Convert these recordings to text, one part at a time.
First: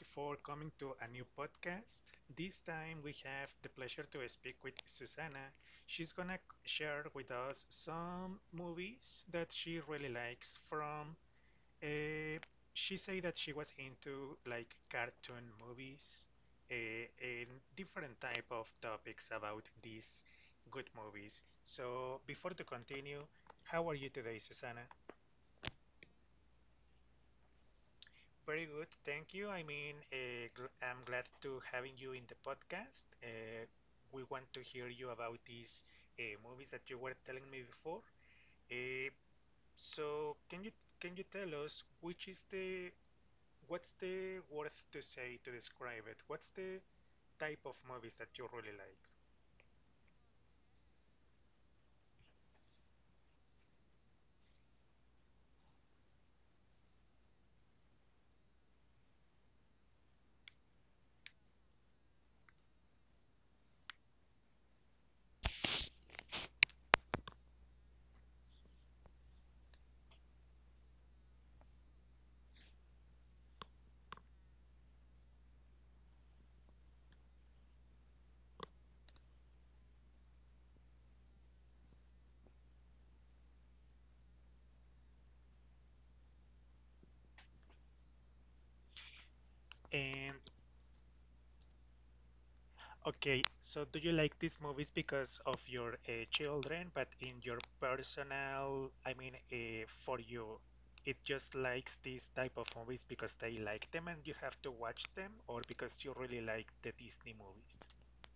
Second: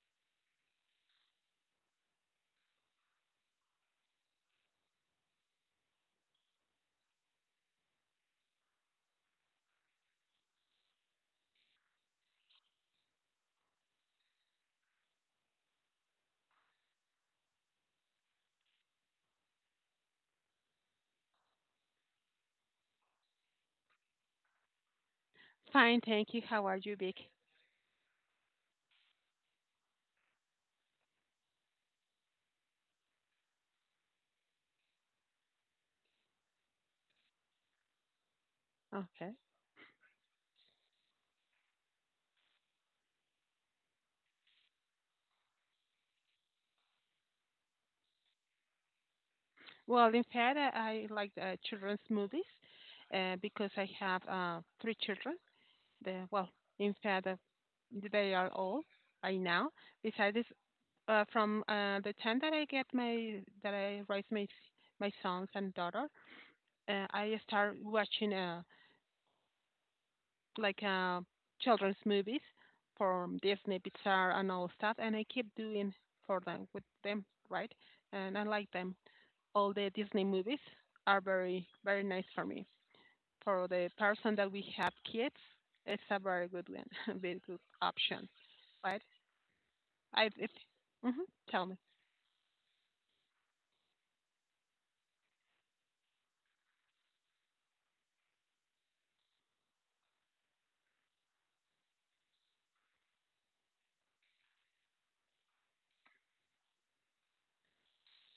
you for coming to a new podcast. This time we have the pleasure to speak with Susanna. She's gonna share with us some movies that she really likes from. Uh, she say that she was into like cartoon movies uh, and different type of topics about these good movies. So before to continue, how are you today, Susanna? Fine, thank you. How are you, Vic? Very good, thank you. I mean, I'm glad to having you in the podcast. We want to hear you about these movies that you were telling me before. Uh, Okay. so, can you tell us which is the what's the word to say to describe it? What's the type of movies that you really like? Well, in fact, I like children's movies because I have three children. The, well, in fact, uh, they are all right now. Besides, from the time that I get my that I raise my sons and daughter, I start watching like uh, children's movies from Disney, Pixar, and all stuff, and I keep doing for them, with them, right? And I like them. All the Disney movies are very nice for me. For the person that we have kids, it's a very good one, a very good option. Right? I And it, hmm tell me. okay, so do you like these movies because of your children, but in your personal, I mean, for you, it just likes these type of movies because they like them and you have to watch them, or because you really like the Disney movies?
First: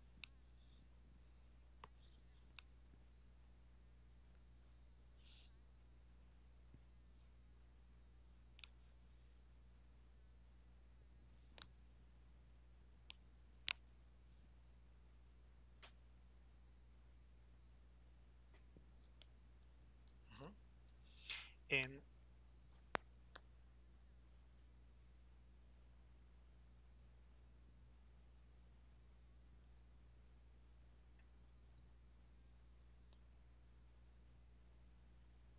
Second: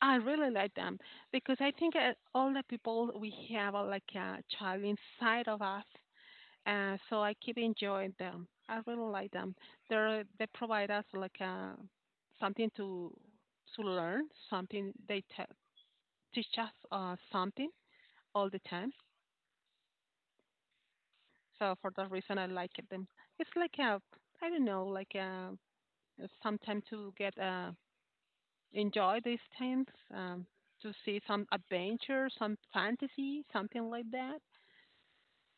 I really like them because I think all the people we have are like a child inside of us, so I keep enjoying them. I really like them. They provide us like something to learn, something teach us something all the time. Mhm. So for And that reason, I like it. And it's like a, I don't know, like a, some time to get enjoy these things, um, to see some adventure, some fantasy, something like that.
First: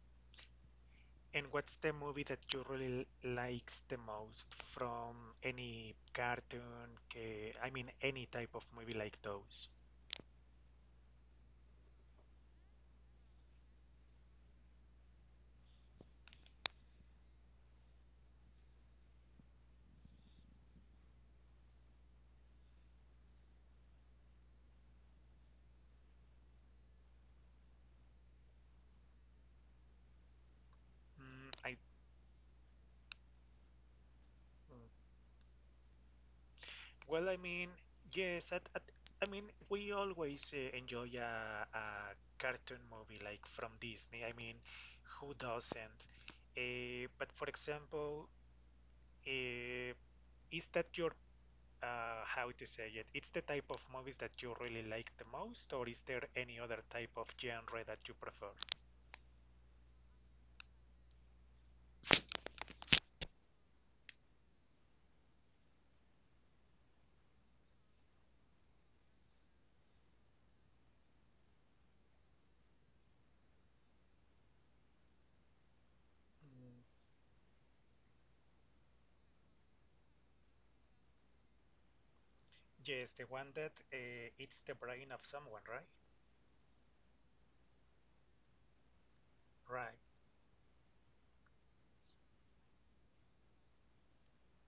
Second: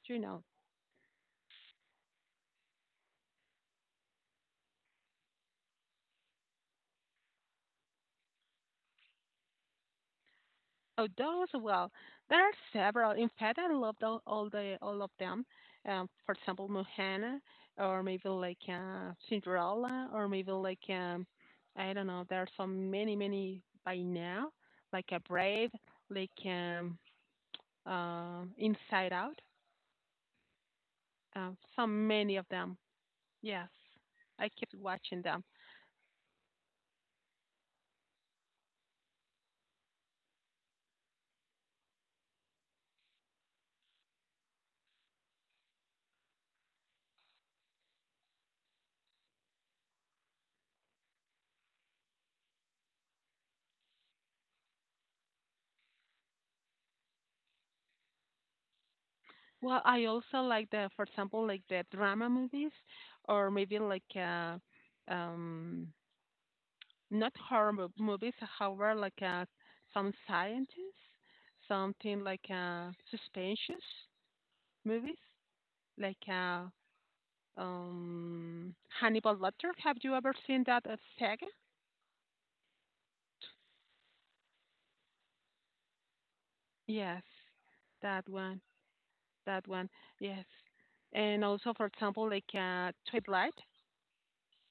You know, and what's the movie that you really likes the most from any cartoon? I mean, any type of movie like those? oh, those. Well, there are several. In fact, I love all the all of them. For example, Mohana, or maybe Cinderella, or maybe I don't know. There are so many, many by now. Like a Brave, like um, Inside Out. Mm, I Some many of them. Yes, I keep watching them. Well, I mean, yes, I mean, we always enjoy a cartoon movie like from Disney. I mean, who doesn't? But for example, uh, is that your, how to say it? It's the type of movies that you really like the most, or is there any other type of genre that you prefer? Well, I also like the, for example, like the drama movies, or maybe um, not movies, however, some scientists, something suspensions movies, like uh, Mm, um, Hannibal Lecter. Have you ever seen that saga? yes, the one that eats the brain of someone, right? Yes, that one. That one, Right. yes. And also, for example, Twilight,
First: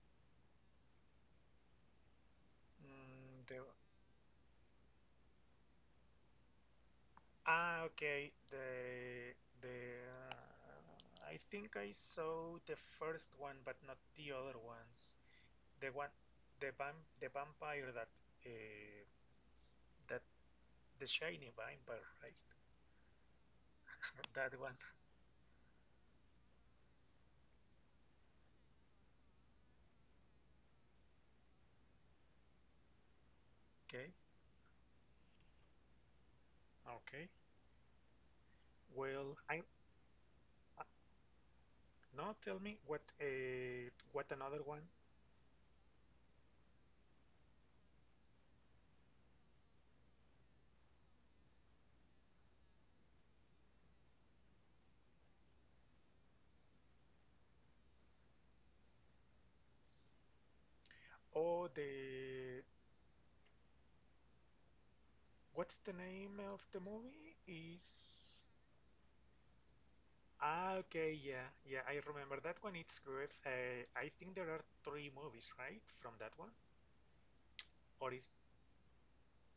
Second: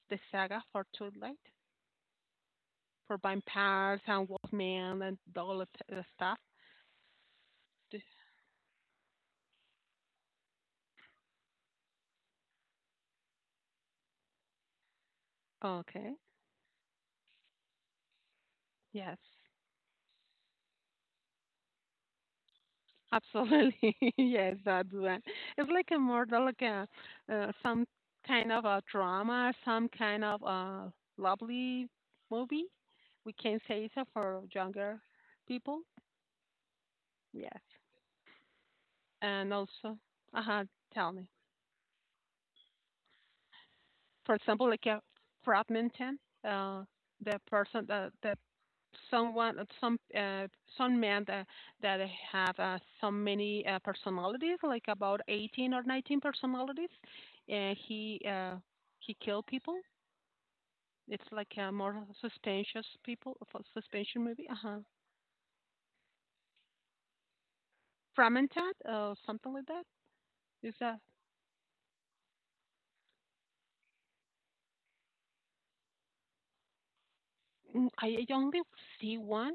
the saga for Twilight, for Mm, the, vampires and Wolfman and all of the stuff. Ah, This- okay. The I think I saw the first one, but not the other ones. The one, Okay, the vampire that uh, yes, that the shiny vampire, right? absolutely, yes, That one. that one. It's like a more like a some kind of a drama, some kind of a lovely movie. We can say so Okay. for younger people. Okay. Yes, Well, and I also, uh huh. uh, Tell me. no. Tell me what For another example, one? like a fragmented, uh, the person that someone some men that have so many personalities, like about 18 or 19 personalities, and he killed people. It's like Oh, a more the suspicious people for suspension movie. Uh huh. what's the name of the movie? Is Fragmented, something like that. Ah, Is that okay, yeah, yeah, I remember that one. It's good. I think there are three movies, right, from that one? mm, Or I is see one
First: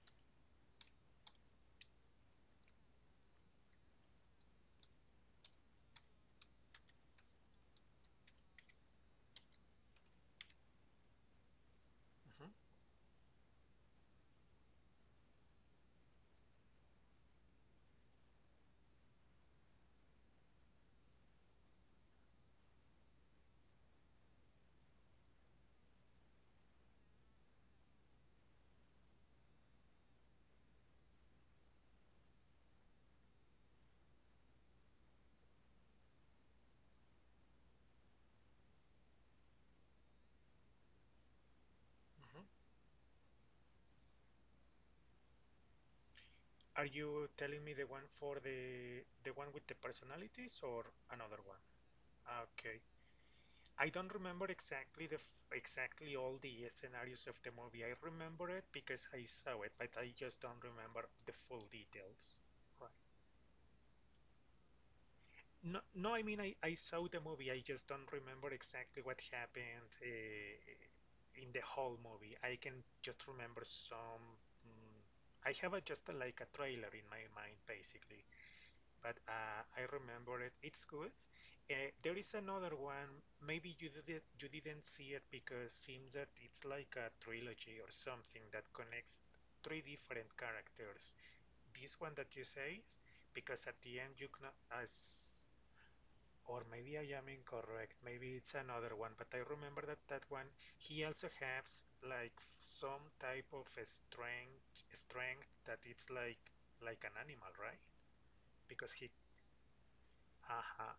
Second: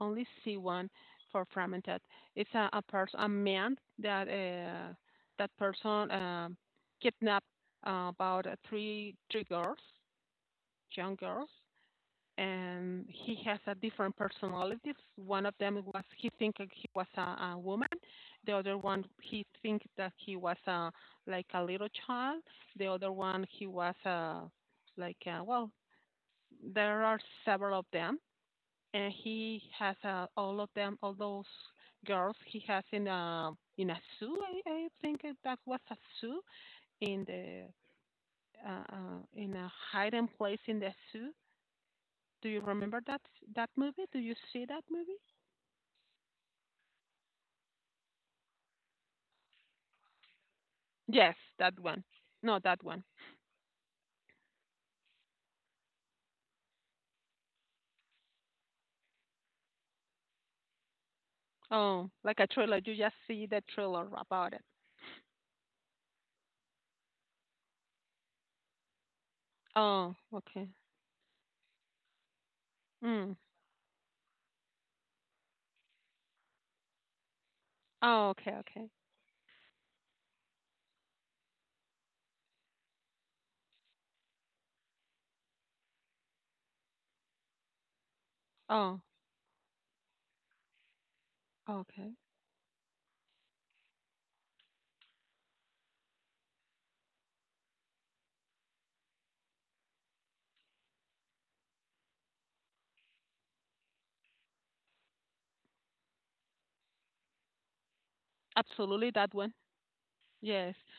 only see one for fragmented. It's a person, a man that that person kidnapped about three girls, young girls, Hmm. and he has a different personalities. One of them was he think he was a woman. The other one he think that he was a like a little child. The other one he was a like a, well, there are several of them and he has all of them, all those girls he has in a zoo. I think that was a zoo in the in a hiding place in the zoo. Hmm. Do you remember that movie? Do you see that movie? Are you telling me the one for the one with the personalities or Yes, another one? that one. Ah, No, okay, that one. I don't remember exactly the exactly all the scenarios of the movie. I remember it because I saw it, but I just don't remember the full Oh, details. like a trailer. You Right. just see the trailer about it. No, no, I mean I saw the movie. I just don't remember exactly what happened Oh, okay. In the whole movie. I can just Mm. remember some. Mm, I have like a trailer in my mind, basically. Oh, okay, okay. But I remember it. It's good. There is another one. Maybe you didn't see it because it seems that it's like a trilogy or something that Oh, connects three different characters. This one okay. that you say, because at the end you can as or maybe I am incorrect. Maybe it's another one, but I remember that that one he also has like some type of a strength that it's like an animal, right? Because Absolutely, he that one. Yes. uh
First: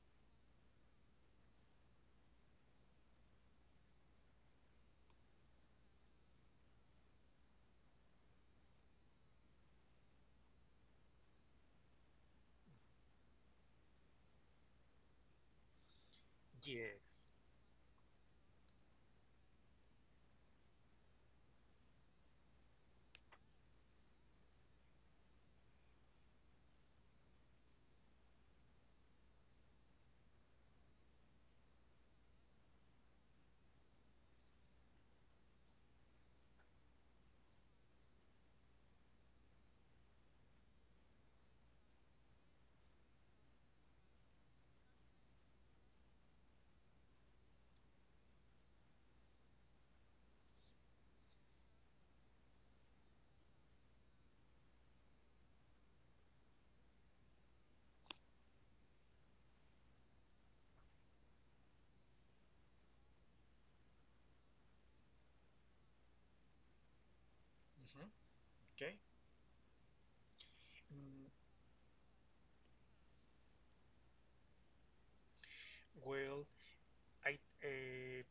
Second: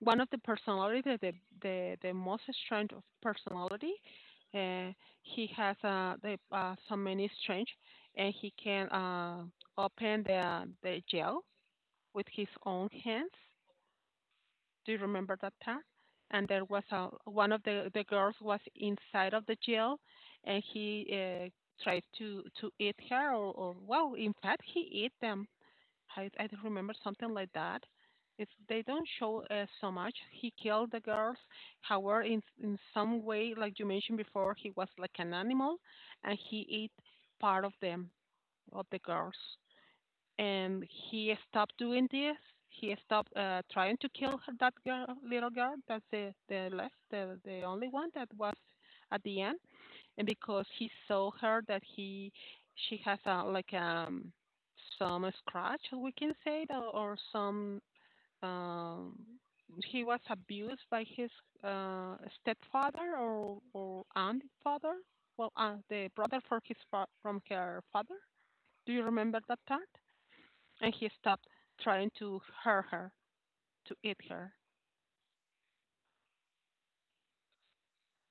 One of the personality, most strange of personality. Uh, he has so many strengths, and he can open the gel with his own hands. Do you remember that part? And there was yes. a, one of the girls was inside of the jail, and he tried to eat her, or well, in fact, he ate them. I don't remember something like that. It's, they don't show so much. He killed the girls. However, in some way, like you mentioned before, he was like an animal, and he ate part of them, of the girls. And he stopped doing this. He stopped trying to kill her, that girl, little girl. That's the left, the only one that was at the end, and because he saw her that he she has a like some scratch, we can say that, or some um he was abused by his stepfather or aunt father, the brother for from her Hmm. father. Do Okay. you remember that part? And he Mm, stopped trying to hurt her, to eat her. well, I uh,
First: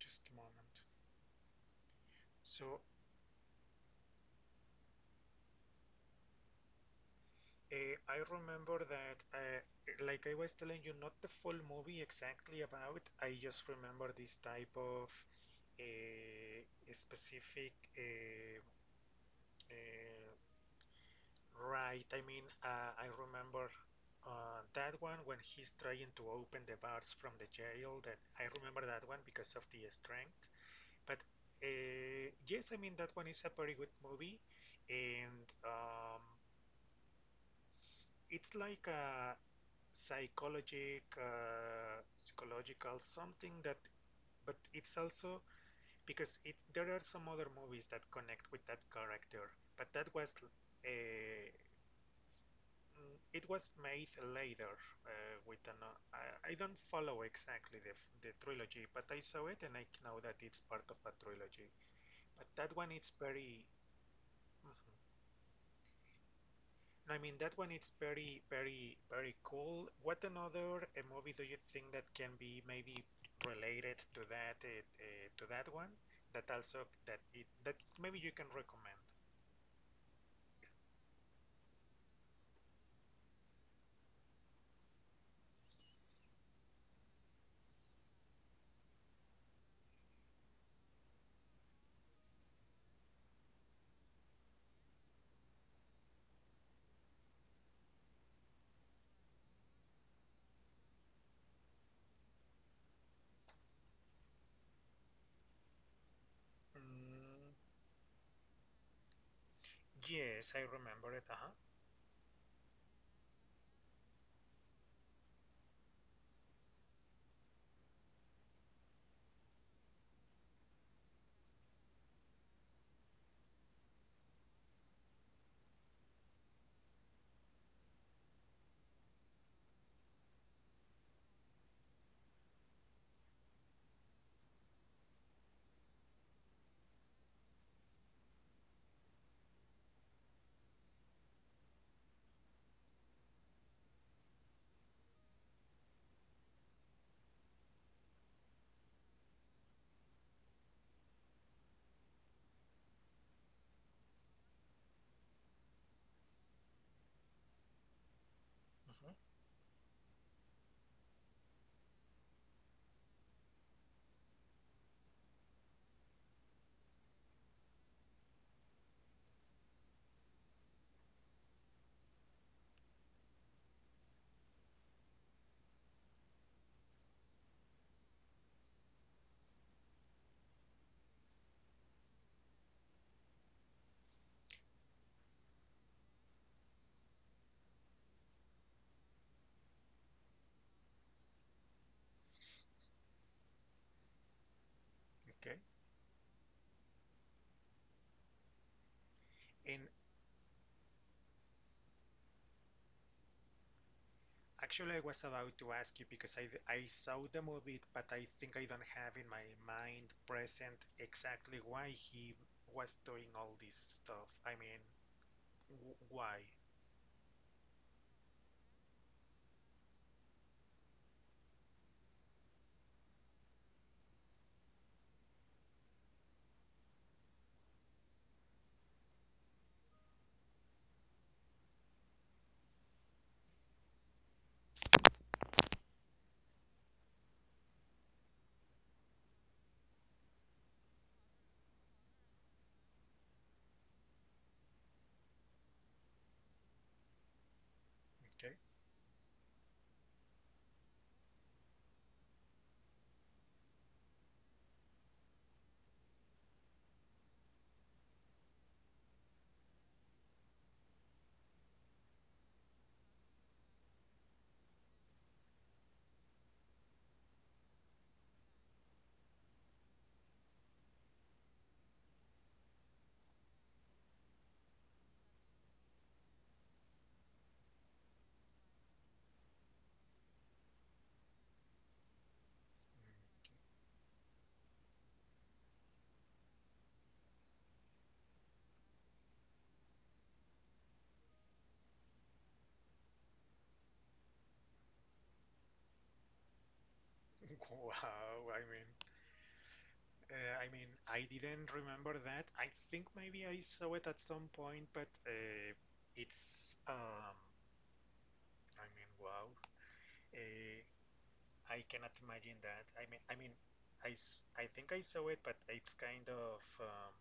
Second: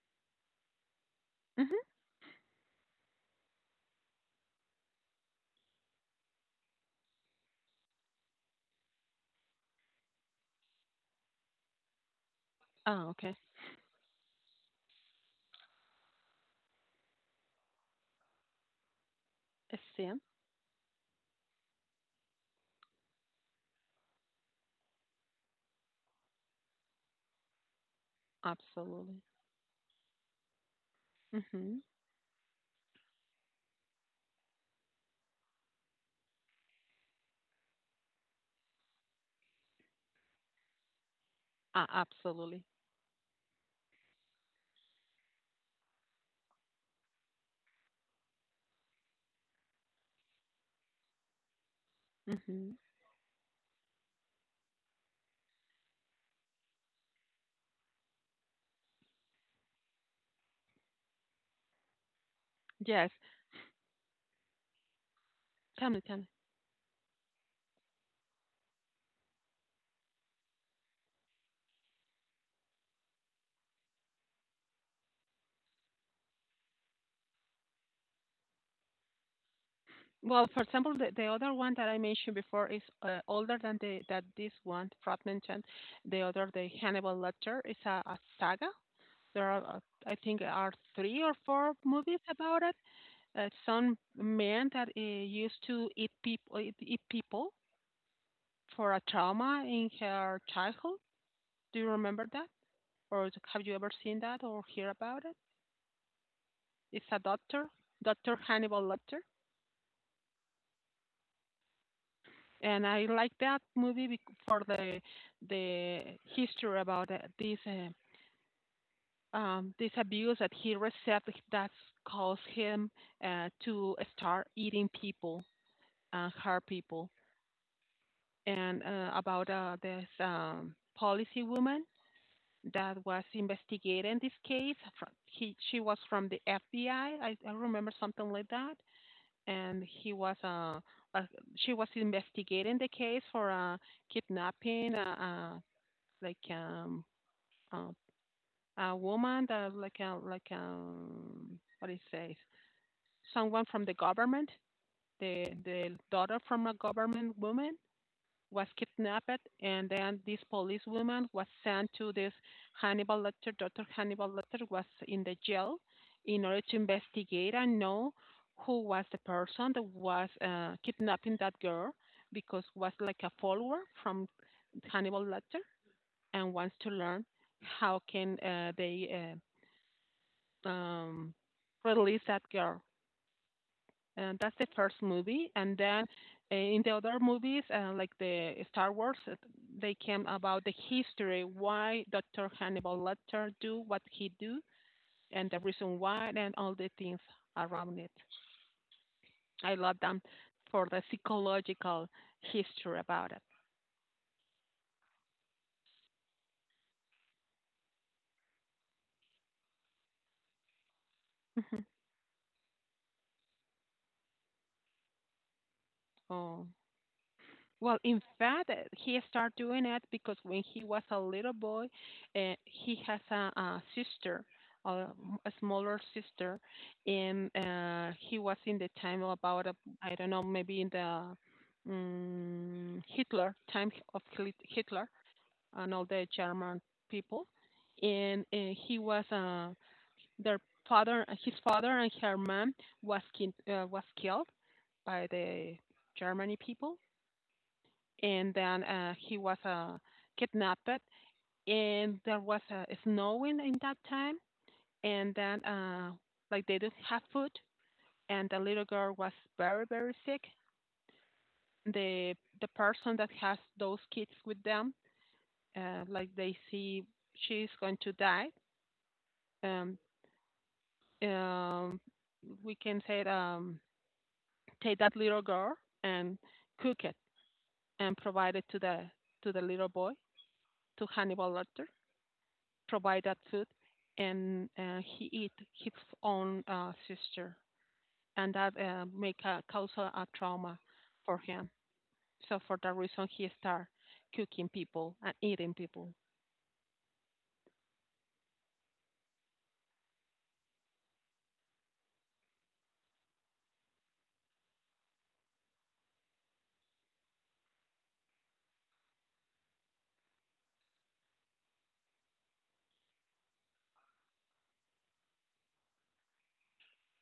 just a moment. Mm-hmm. So I remember that, like I was telling you, not the full movie exactly about. Oh, okay. I just remember this type of uh, specific A sin. uh, right. I mean, I remember. That one when he's trying to open the bars from the jail that I remember that Absolutely. one because of the strength. But Mm-hmm. Yes, I mean that one is a very good movie, and it's like a Uh, absolutely. psychological something that, but it's also because it there are some other movies that connect with that character, but that was uh, Mm-hmm. It was made later with an I don't follow exactly the the trilogy, but I saw it and I know that it's part of a trilogy, but that one Yes. it's very. Mhm. Tell me, tell me. I mean, that one it's very, very, very cool. What another movie do you think that can be maybe related to that one? That also that it that maybe you can recommend. Well, for example, the other one that I mentioned before is older than the that this one Fred mentioned. The other, the Hannibal Lecter, is a saga. There are, I think, are three or four movies about it. Some man that used to eat people, eat people for a trauma in her childhood. Do you remember that, or have you ever seen that or hear about it? It's a Mm, doctor, Doctor Hannibal Lecter. yes, I remember it. Uh-huh. And I like that movie for the the history about this abuse that he received, that caused him to start eating people, hurt people, and about this policy woman that was investigating this case. She was from the FBI. I remember something like that. And he was uh she was investigating the case for kidnapping uh like um uh, a woman that like a what do you say, someone from the government, the daughter from a government woman was Mhm. kidnapped, and then this policewoman was sent to this Hannibal Lecter. Dr. Hannibal Lecter was in the jail in order to investigate and know who was the person that was kidnapping that girl, because was like a follower from Hannibal Lecter and wants to learn how can they uh, um, release that girl. And that's the first movie. And then in the other movies, like the Star Wars, they came about the history, why Dr. Hannibal Lecter do what he do, and the Okay. reason why, and all the things around it. I And love them for the psychological history about it. actually, I was about to ask you because I saw the movie, but I think I don't have in my mind present exactly why he was doing all this stuff. I mean, w why? Oh, well, in fact, he started doing it because when he was a little boy, he has a sister, a a smaller sister, and he was in the time of about, a, I don't know, maybe in the Hitler time Hitler and all the German people, and he was their father, his father and her mom was was killed by the Germany people, and Okay. then he was kidnapped. And there was snowing in that time, and then like they didn't have food, and the little girl was very sick. The the person that has those kids with them, like they see she's going to die. Um, um, we can say take that little girl and cook it and provide it to the little boy, to Hannibal Lecter, provide that Mm. food, and he eat his own sister, and that make a cause a trauma for him. So for that reason, he start cooking people and eating people. Wow, I mean, I mean, I didn't remember that. I think maybe I saw it at some point, but it's, I mean, wow. Uh, I cannot imagine that. I mean, I think I saw it, but it's kind of,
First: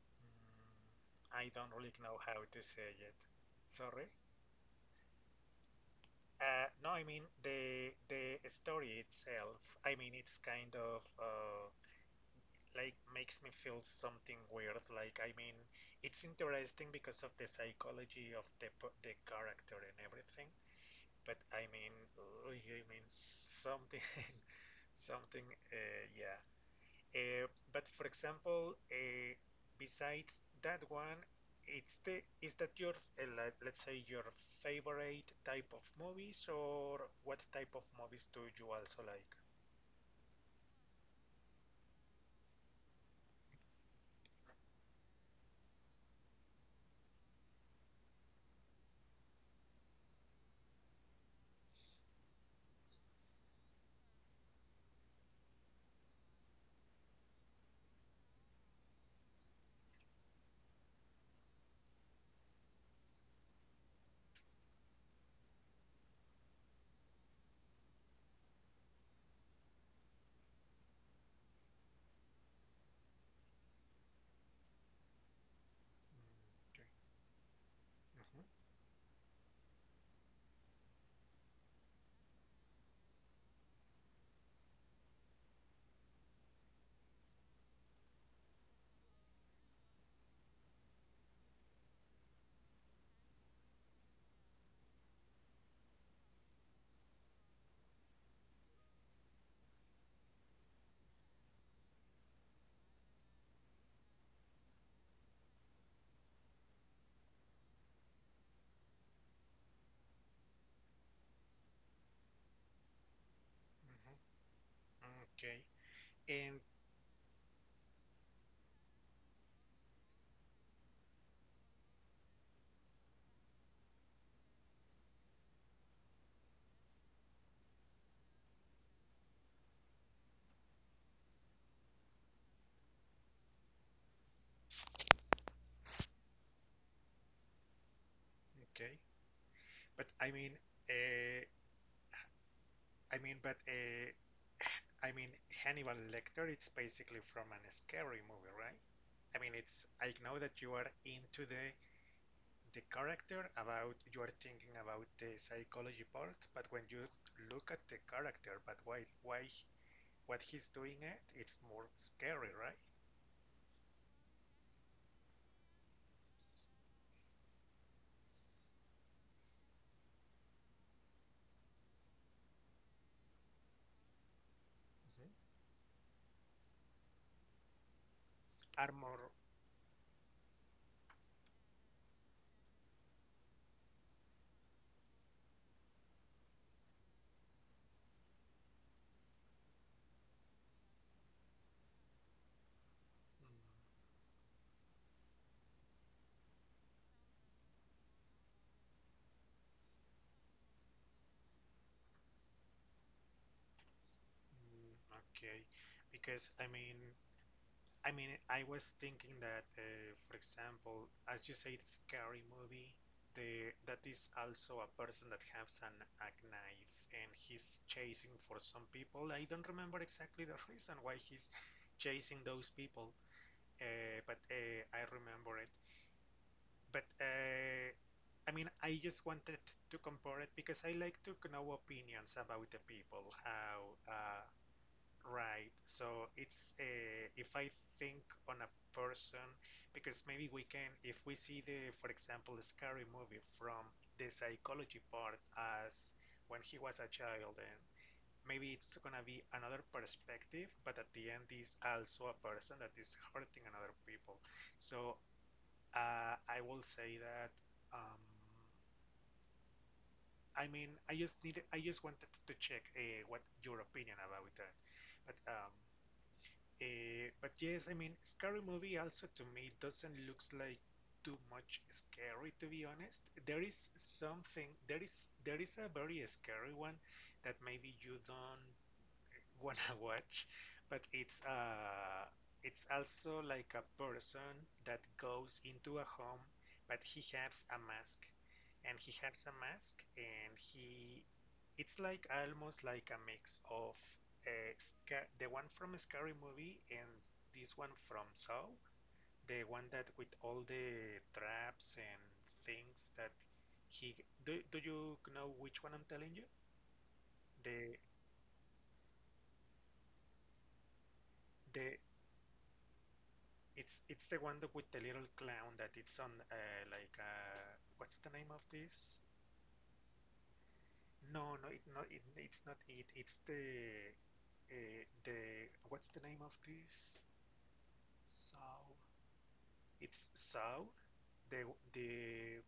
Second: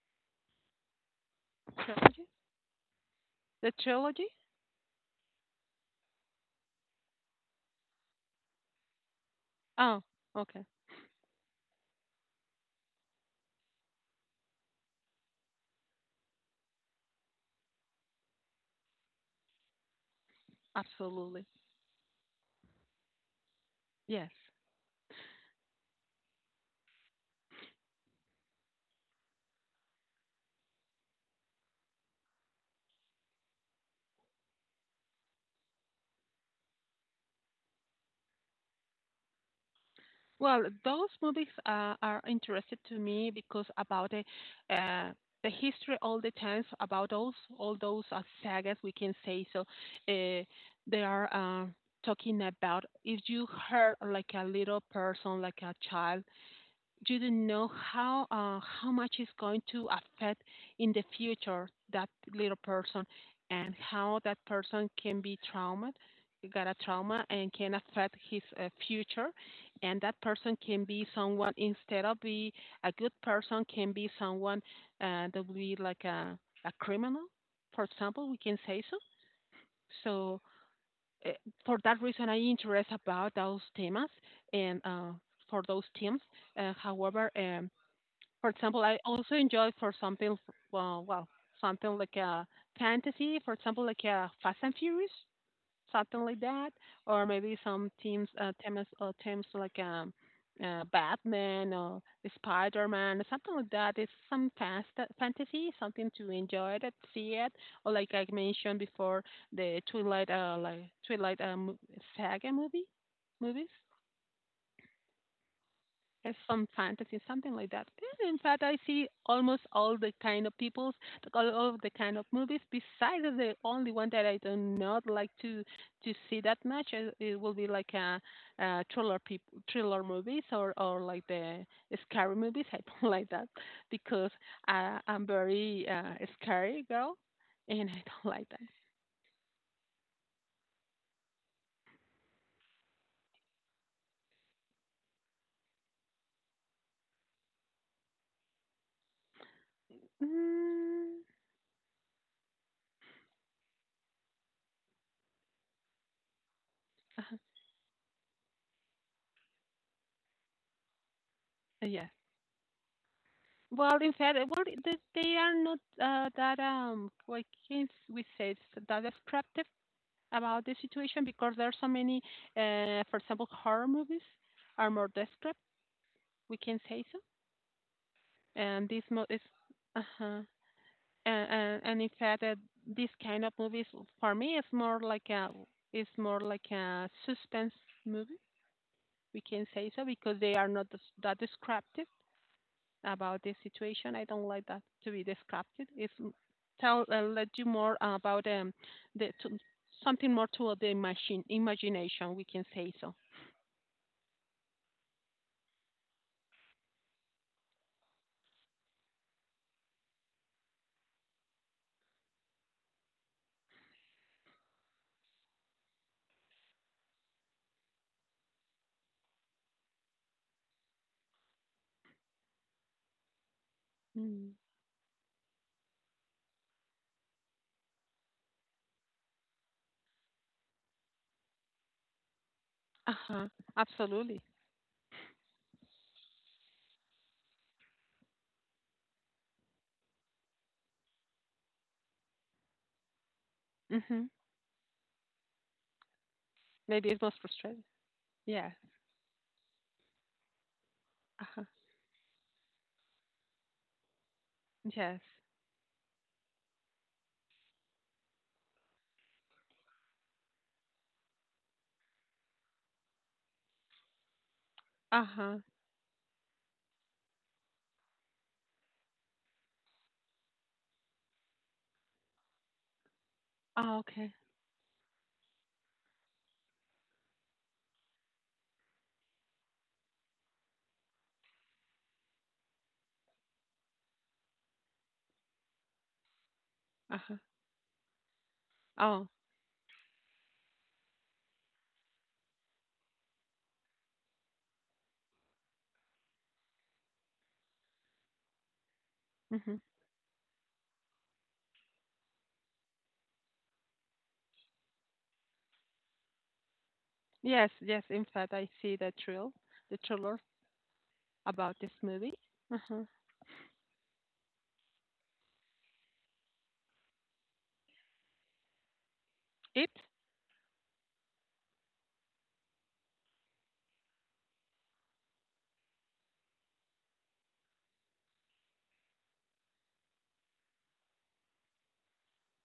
mm, I don't really know Trilogy? how to say it. The Sorry? trilogy? No, I mean the story itself. I Oh, mean, it's okay, kind of. Like makes me feel something weird. Like I mean, it's interesting because of the psychology of the character and everything. But absolutely, I mean, ugh, I mean, something, yes. something, yeah. Uh, but for example, besides that one, it's the is that your like, let's say your favorite type of movies or what type of movies do you also like? Well, those movies are interested to me because about uh, the history all the times about those all those sagas, we can say. So uh, they are talking about if you hurt like a little person, like a child, you don't know how much is going to affect in the future that little person, and how that person can be trauma got a trauma and can affect his future, and that person can be someone, instead of be a good person, can be someone that will be like Mm, a okay. criminal, for example, we Mhm, can say so. So uh, for that reason I interest about those themes, and for those teams, however for example, I also enjoy for something, well, well, something like a fantasy, for example, like a Fast and Furious, something like that, or maybe some teams, teams Batman or Spider-Man, something like that. It's some fast fantasy, something to enjoy it, see it, or like I mentioned before, the Twilight, like Twilight saga movie, movies, mhm. Okay. as And some fantasy, something like that. And in fact, I see almost all the kind of peoples, like, all of the kind of movies. Besides, the only one that I do not like to see that much, it will be like a, uh thriller peop thriller movies or like the scary movies. I don't like that because I'm very scary girl, and I don't like that. okay. But uh, I mean, but I mean, Hannibal Lecter. It's basically from a scary movie, right? I mean, it's. I know that you are Mm, into the character about you are thinking about the psychology part, but when you look at the character, but why what he's doing it, it's more yes. scary, right? Well, in fact, well, they are not that what can we say that descriptive about the situation because there are so many, for example, horror movies are more Mhm. descriptive. We can say so, and Are more. Uh-huh. And in fact, this kind of movies for me is more like a is more like a suspense movie. We can say so because they are not that descriptive about this Mm, situation. I don't like that to be disrupted. If tell let you more about the to, something more to the machine imagination. We can say so. mm, okay, because I mean. I mean, I was thinking that, for example, as you say, it's scary movie. The that is also a person that has an a knife and he's chasing for some people. I don't remember exactly the reason why he's chasing those people, uh, but Mm. uh, I remember it. But I mean, I just wanted to compare it because I like to know opinions about the Uh people, huh. how Absolutely. right. So it's if I think on a person, because maybe we can, if we see the, for example, the scary movie from Mm-hmm. the psychology part as when he was a Maybe it's most child, and frustrating. maybe Yeah. it's gonna be another perspective, but at the end Uh huh. is also a person that is hurting another people. So Yes. I will say that. Um, I mean, I just wanted to check what your opinion about that, Uh but huh. um. But yes, I mean, scary movie also to me doesn't looks like too much scary to be honest. Oh, okay. There is there is a very scary one that maybe you don't wanna watch, but it's also like a person that goes into a home, but he Uh huh. has a mask, Oh. And he it's like almost like a mix of the one from Scary Movie and this one from Saw, the Mm-hmm. one that with all the traps and things that he do, do you know which one I'm telling you? Yes. The Yes. In fact, I see the trailer about this the movie. Uh huh. It's the one with the little clown that it's on what's the name of this? It. No, no, it's not it. It's the what's the name of this? So, it's Saw, the the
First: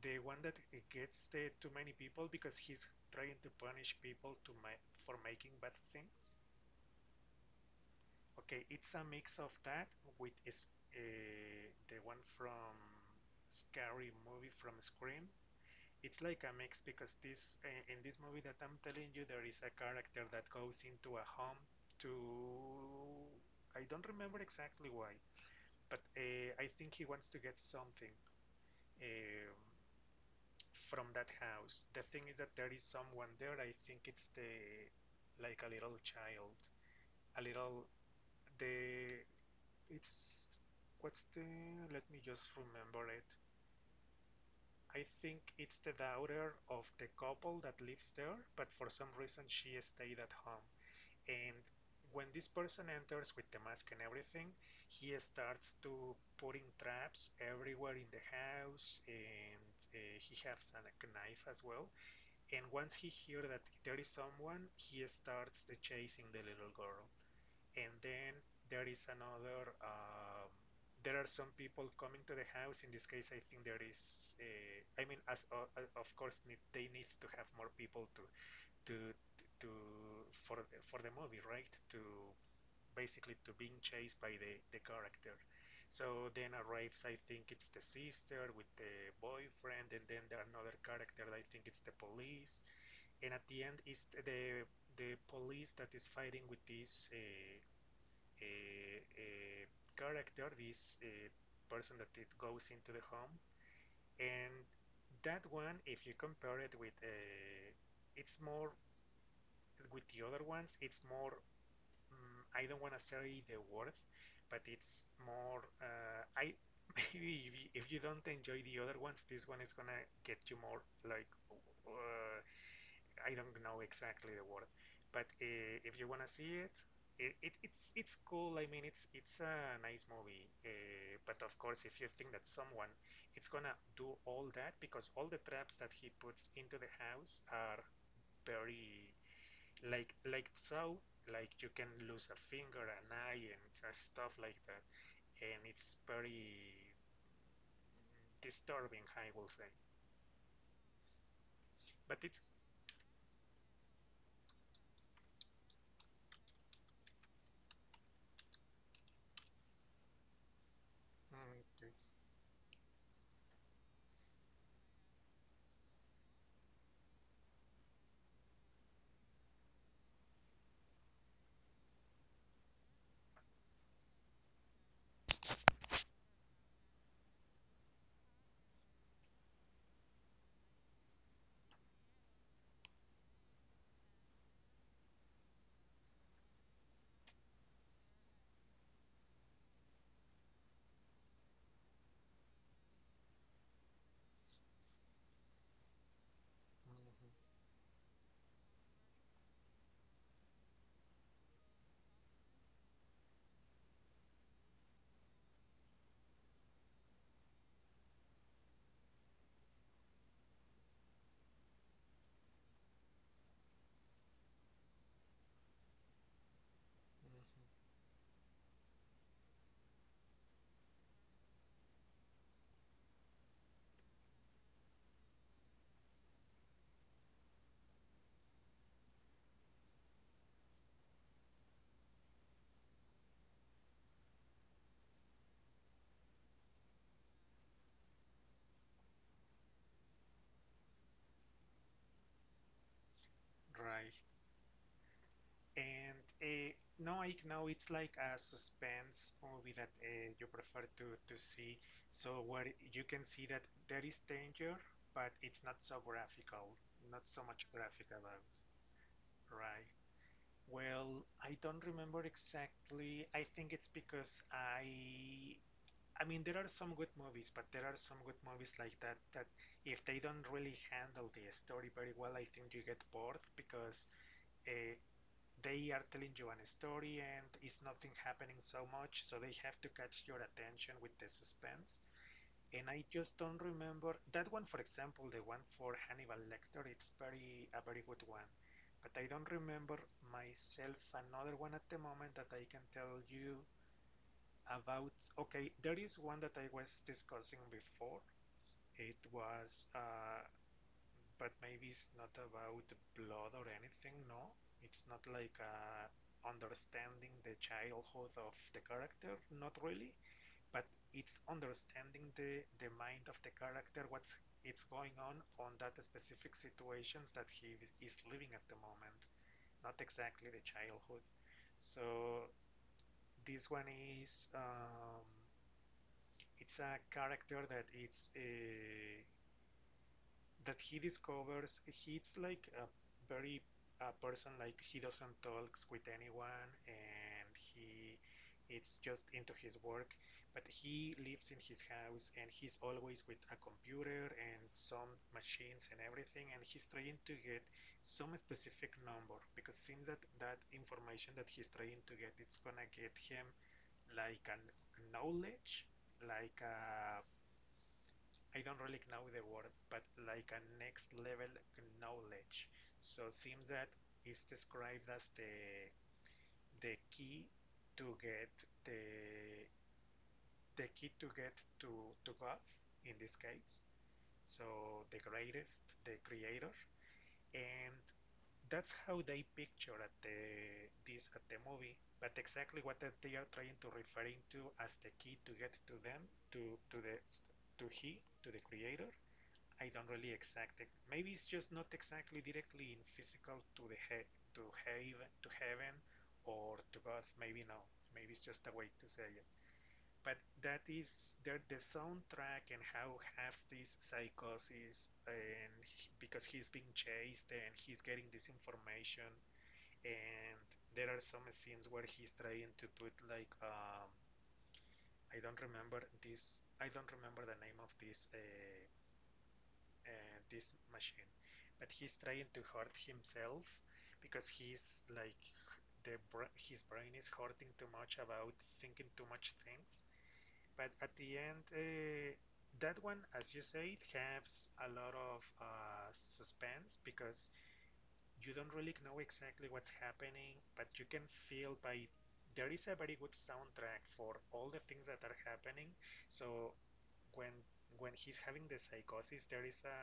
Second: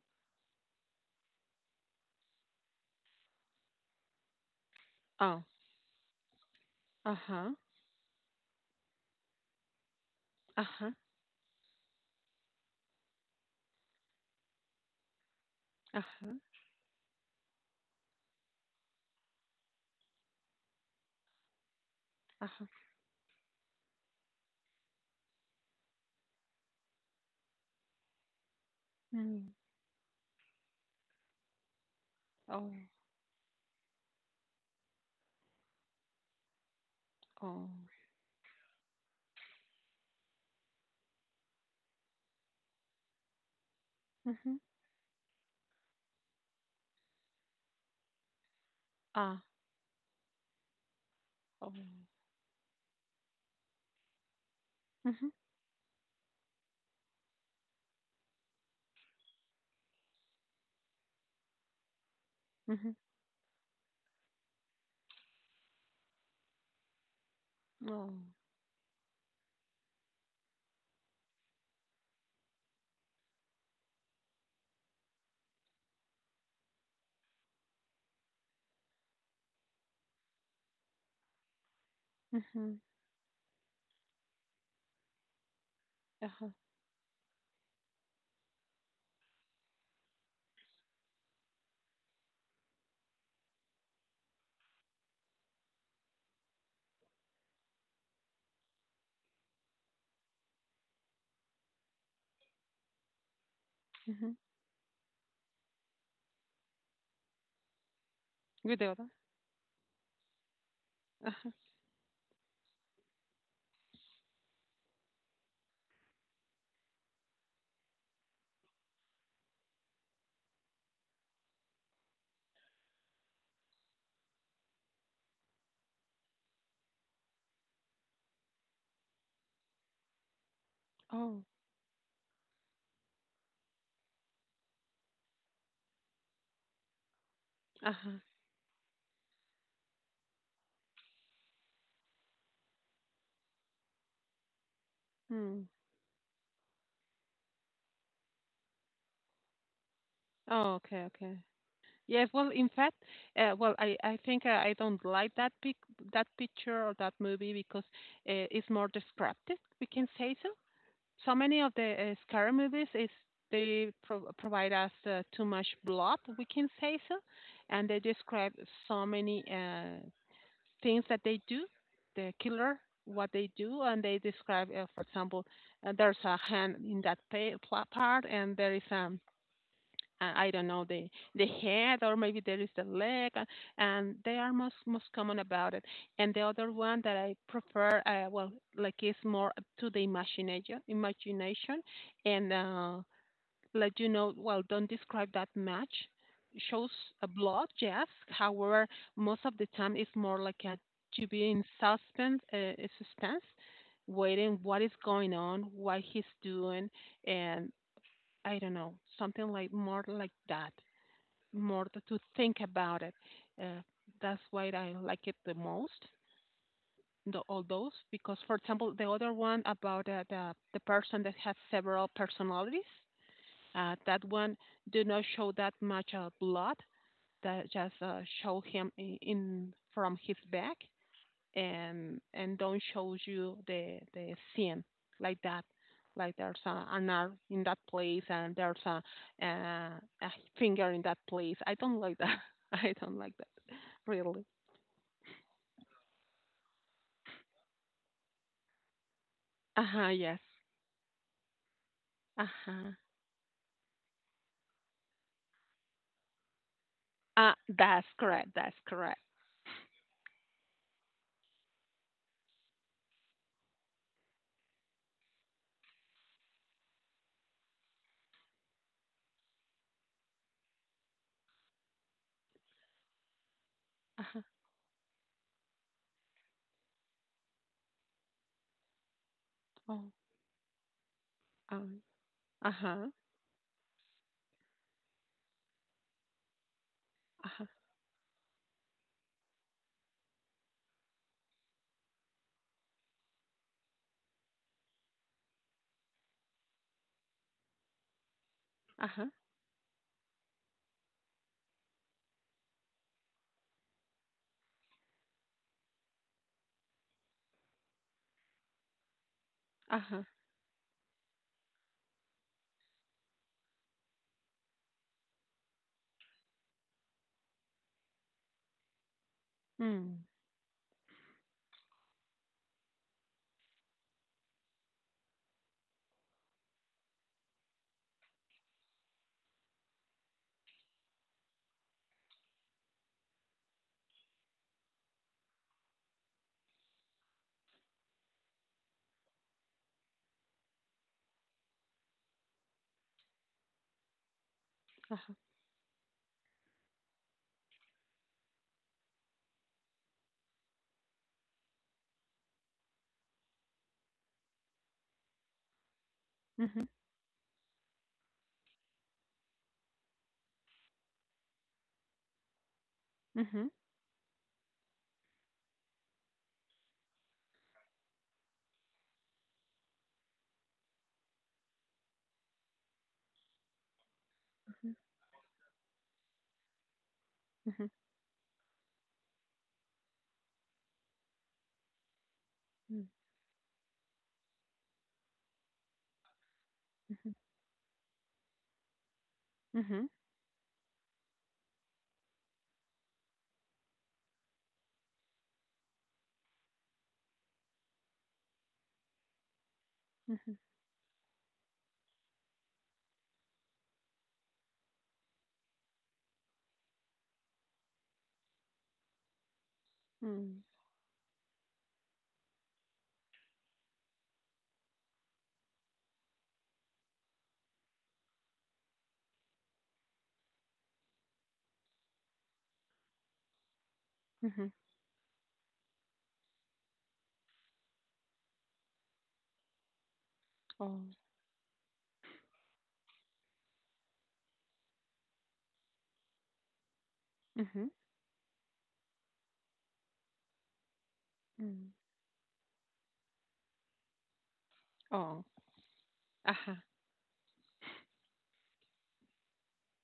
the one that it gets the too many people because he's trying to punish people to ma for Oh. making bad things. Uh huh. Okay, it's a mix of that with Uh is huh. The one from scary movie from Scream. Uh It's huh. like a mix because this eh, in this movie that I'm telling you there is a character that goes into a home to Uh huh. I don't remember exactly why, but I think he wants to get something Mm. um, from that house. The thing is that Oh, there is someone there. I think it's the like a little child, a oh. little the it's what's the let me just remember it. Mhm. I think it's the daughter of the couple that lives there, but for some reason Ah, she stayed at home. And oh. when this person enters with the mask and everything, he Mhm, starts to putting traps everywhere in the house, and he has a knife as well. And once mhm. he hears that there is someone, he starts the chasing the little girl, and Oh. then there is another there are some people coming to the house. In this case, I think there is I mean, as of course, they need to have more people to to for the movie, right, to Mhm. basically to being chased by the character. So then Uh-huh. arrives, I think it's the sister with the boyfriend, and then there another character, I think it's the police. And at the end is the police that is fighting with this uh, uh, character, this person that it goes into the home. Mhm. And that one, if you compare it with it's more Videoda. with the other ones, it's more. Uh-huh. Mm, I don't want to say the word, but it's more. I maybe if you don't enjoy the other ones, this one is gonna get you more like, uh, I don't know exactly the word, but if you wanna see it, it's cool. I mean, it's a nice movie. But Oh. of course, if you think that someone it's gonna do all that, because all the traps that he puts into the house are Uh-huh. very like so, like you can lose a finger, an eye, and stuff like that, and Hmm. it's very disturbing, I will say. Oh, okay, okay. But Yes, it's well, in fact, well, I think I don't like that picture or that movie because it's more descriptive, we can say so. So Mm, many of okay. the scary movies is they provide us too much blood, we can say so, and they describe so many things that they do, the killer, what they do, and they describe, for example, there's a hand in that part, and there is I don't know the head, or maybe there is the leg, and they are most common about it. And the other one that I prefer, well, like is more up to the imagination, and let you know, well, don't describe that match. Shows a Mhm. blood, yes. However, most of the time it's more like a to be in suspense, a suspense, waiting what is going on, what he's doing, and I don't know, something like more like that, more to think about it. Uh, that's why I like it the most. The, Mhm. all those because, for example, the other one about the person that has several personalities that one did not show that much blood. That just show him in from his back and don't show you the skin like that. Like there's a, an arm in that place and there's a a finger in that place. I don't like that. I don't like that Right. really. And no, Ike, no, it's like a suspense movie Uh that huh. Yes. you prefer to see. So Uh where huh. you can see that there is danger, but it's not so graphical, not so much That's graphic about, correct. That's correct. right? Well, I don't remember exactly. I think it's because I mean, there are some good movies, but there are some good movies like that, that if they don't really handle the story very well, I think you get bored, because Uh huh. uh, they are telling you a story and it's nothing happening so much, so they have to Oh. catch your attention with the suspense. Um, uh And I huh. just don't remember that one. For example, the one for Hannibal Lecter, it's Uh very huh. a very good one, but I don't remember myself another one at the moment that I can tell you about. Okay, there is one that I was discussing before. Uh It huh. was But maybe it's not about blood or anything, no? It's not like understanding the childhood of the character, not Uh really, huh. but it's understanding the mind of the character, what's it's going on that specific situations that he is living at the moment, not Mm. exactly the childhood. So this one is it's a character that it's a. that He discovers he's like very a person, like he doesn't talks with anyone, and he it's just into his work, but he lives in his house and he's always with a computer and some machines and everything, and he's trying to get some specific number, because it seems that that information that he's trying to get, it's gonna get him like a knowledge, like a, Mhm. I don't really know the word, but like a next level knowledge. So it seems Mhm. that it's described as the key to get the the key to get to God in this case. So the greatest, the creator, Mhm, and that's how they picture at the this at the movie. But exactly what mm, that they are trying to referring to as the key to get to them, to the, mhm, to the creator, I mhm, don't really exact it. Maybe it's just not exactly directly in physical to heaven, or to God. Maybe no. Maybe it's just a way to say it. But mhm, that is the soundtrack, and how has this psychosis, and because he's being chased and he's getting this information, and mm, there are some scenes where he's trying to put like I don't remember this. I don't remember the name of this machine, but he's trying to hurt himself because mhm. he's like the br his brain is hurting too much about thinking too much things. But Oh, at the end, that one, as you say, it has a lot of suspense, because mhm, you don't really know exactly what's happening, but you can feel mm. by there is a very good soundtrack for all the things that are Oh, happening. So uh-huh. when he's having the psychosis, there is a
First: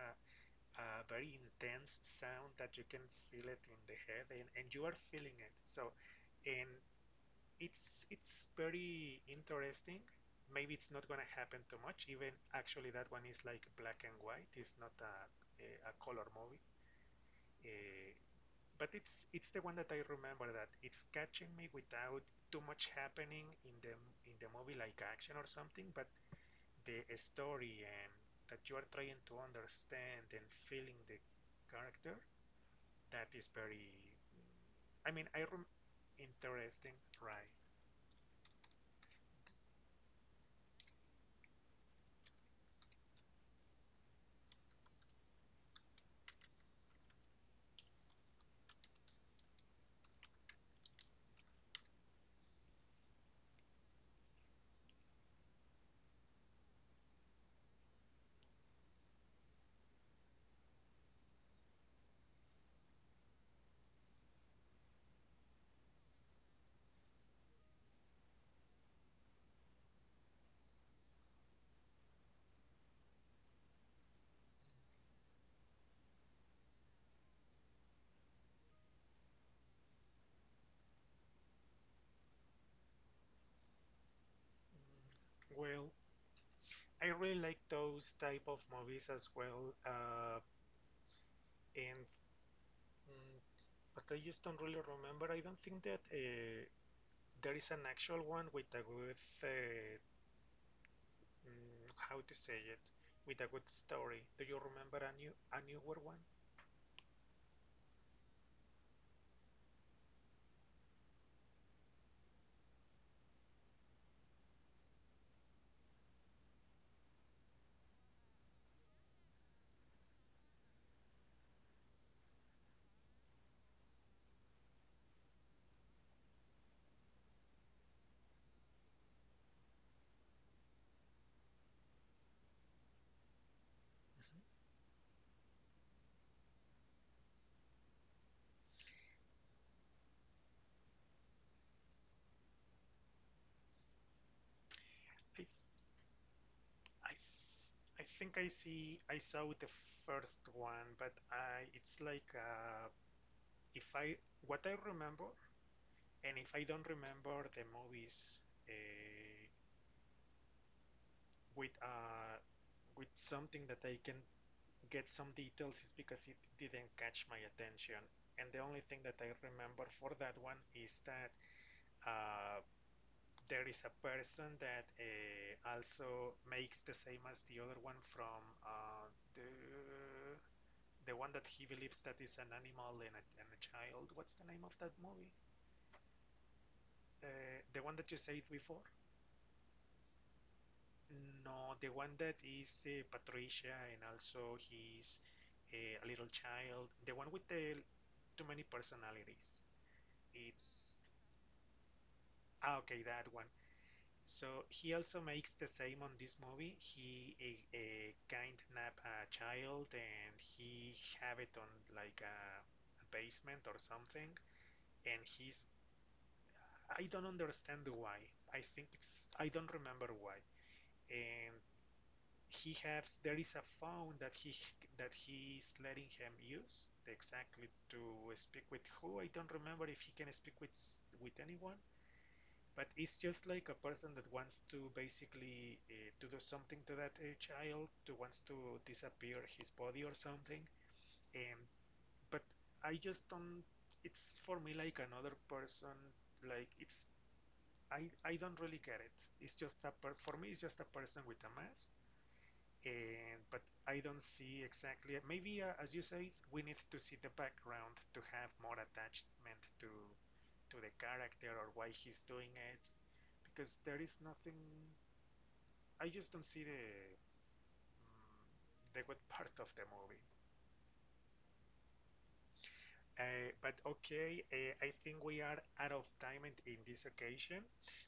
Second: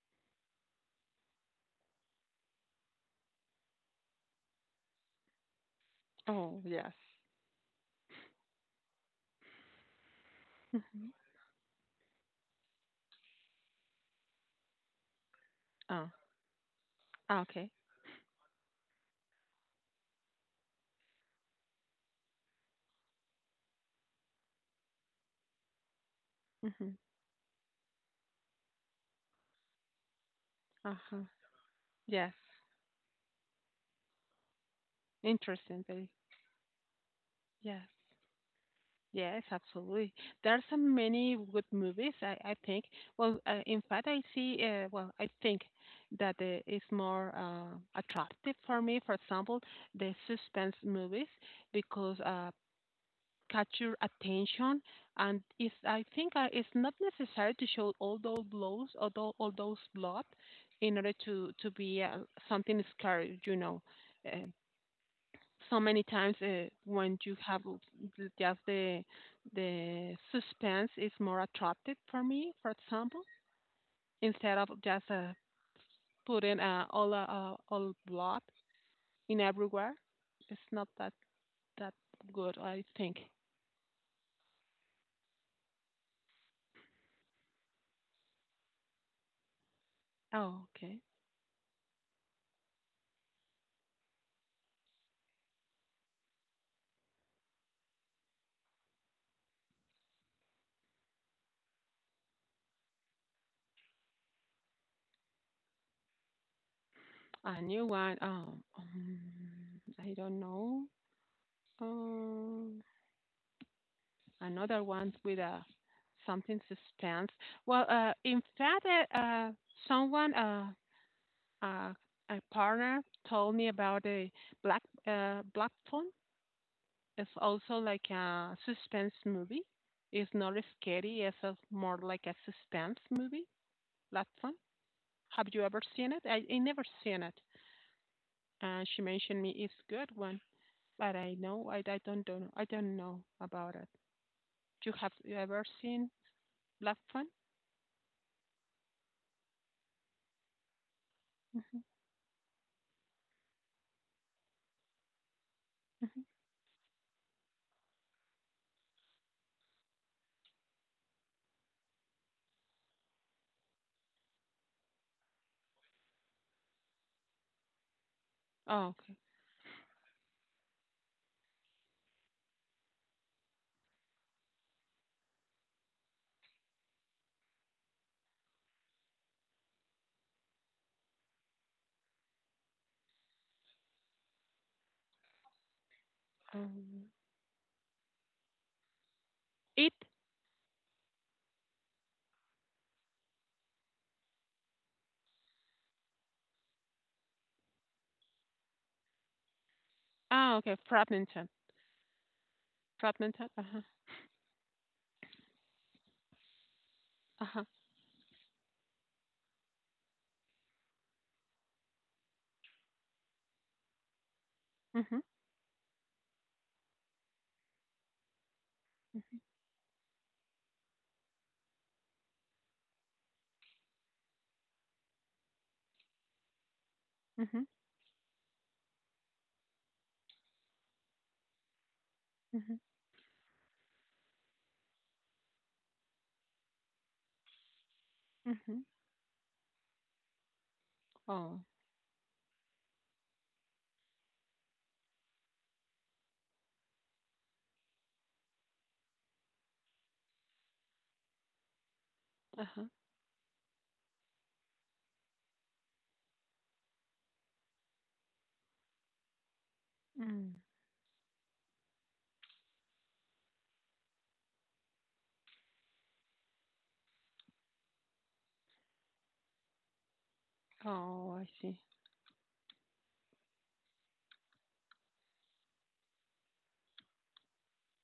a very intense sound that you can feel it in the head, and you are feeling it. So, Oh, and yes. it's very interesting. Maybe it's Mm, not gonna happen too much. Even actually, that one is like black and white. It's not a oh, color movie. ah, okay. Uh, but it's the one that I remember that it's catching me without too much happening in the movie, like action or something. But Mhm, the story, and that you are trying to understand and feeling the uh-huh. character, Yes. that is very. I mean, Interesting, baby. interesting, right? Yes. Yes, absolutely. There are so many good movies, I think. Well, in fact, I see, well, I think that it's more attractive for me, for example, the suspense movies, because catch your attention, and it's I think it's not necessary to show all those blows or all those blood in order to be something scary, you know, uh, so many times when you have just the suspense is more attractive for me, for example, instead of just putting all blood in everywhere. It's not that that good, I think. Well, I really like those type of movies as well, Oh, okay. and mm, but I just don't really remember. I don't think that there is an actual one with a good, how to say it, with a good story. Do you remember a new a newer one? A new one. Oh, I don't know. Um, another one with a something suspense. Well, in fact, uh, uh, someone, uh, a partner, told me about the Black Blackton. It's also like a suspense movie. It's not scary. It's a, more like a suspense movie. Blackton. Have you ever seen it? I never seen it. And she mentioned me it's good one, but I know I don't know about it. You have you I ever seen Black I Phone? I think I saw the first one, but I it's like a, if I what I remember, and if I don't remember the movies uh, with uh, with something that I can get some details, is because it didn't catch my attention. And the only Oh, thing okay. that I remember for that one is that uh, there is a person that also makes the same as the other one from the the one that he believes that is an animal, and and a child. What's the name of that movie? Um, The one that you said before? it. No, the one that is Patricia, and also he's a little child. The one with the too many personalities. Ah, okay. It's Fragmented. Ah, okay, that one. Fragmented. Uh huh. So he also makes the same on this movie. He Uh huh. Kidnap a child, and he have it on like a basement or something. And Mhm. he's I don't understand why. I think it's I don't remember why. And he has there is a phone that he's letting him use Mhm. exactly to speak with, who I don't remember if he can speak with anyone, Mhm. but it's just like a person that wants to basically to do something to that child, to wants to Mhm. disappear his body or something. Um, Oh. but I just don't It's for me like another person, like it's I don't really get it. It's just a per- for me it's just a person with a mask, Uh huh. and but I don't see exactly. Maybe as you say, we need to see the background to have more attachment Mm. to the character, or why he's doing it, because there is nothing. I just don't see mm, the good part of the movie. Oh, I see. But okay, I think we are out of time in this occasion,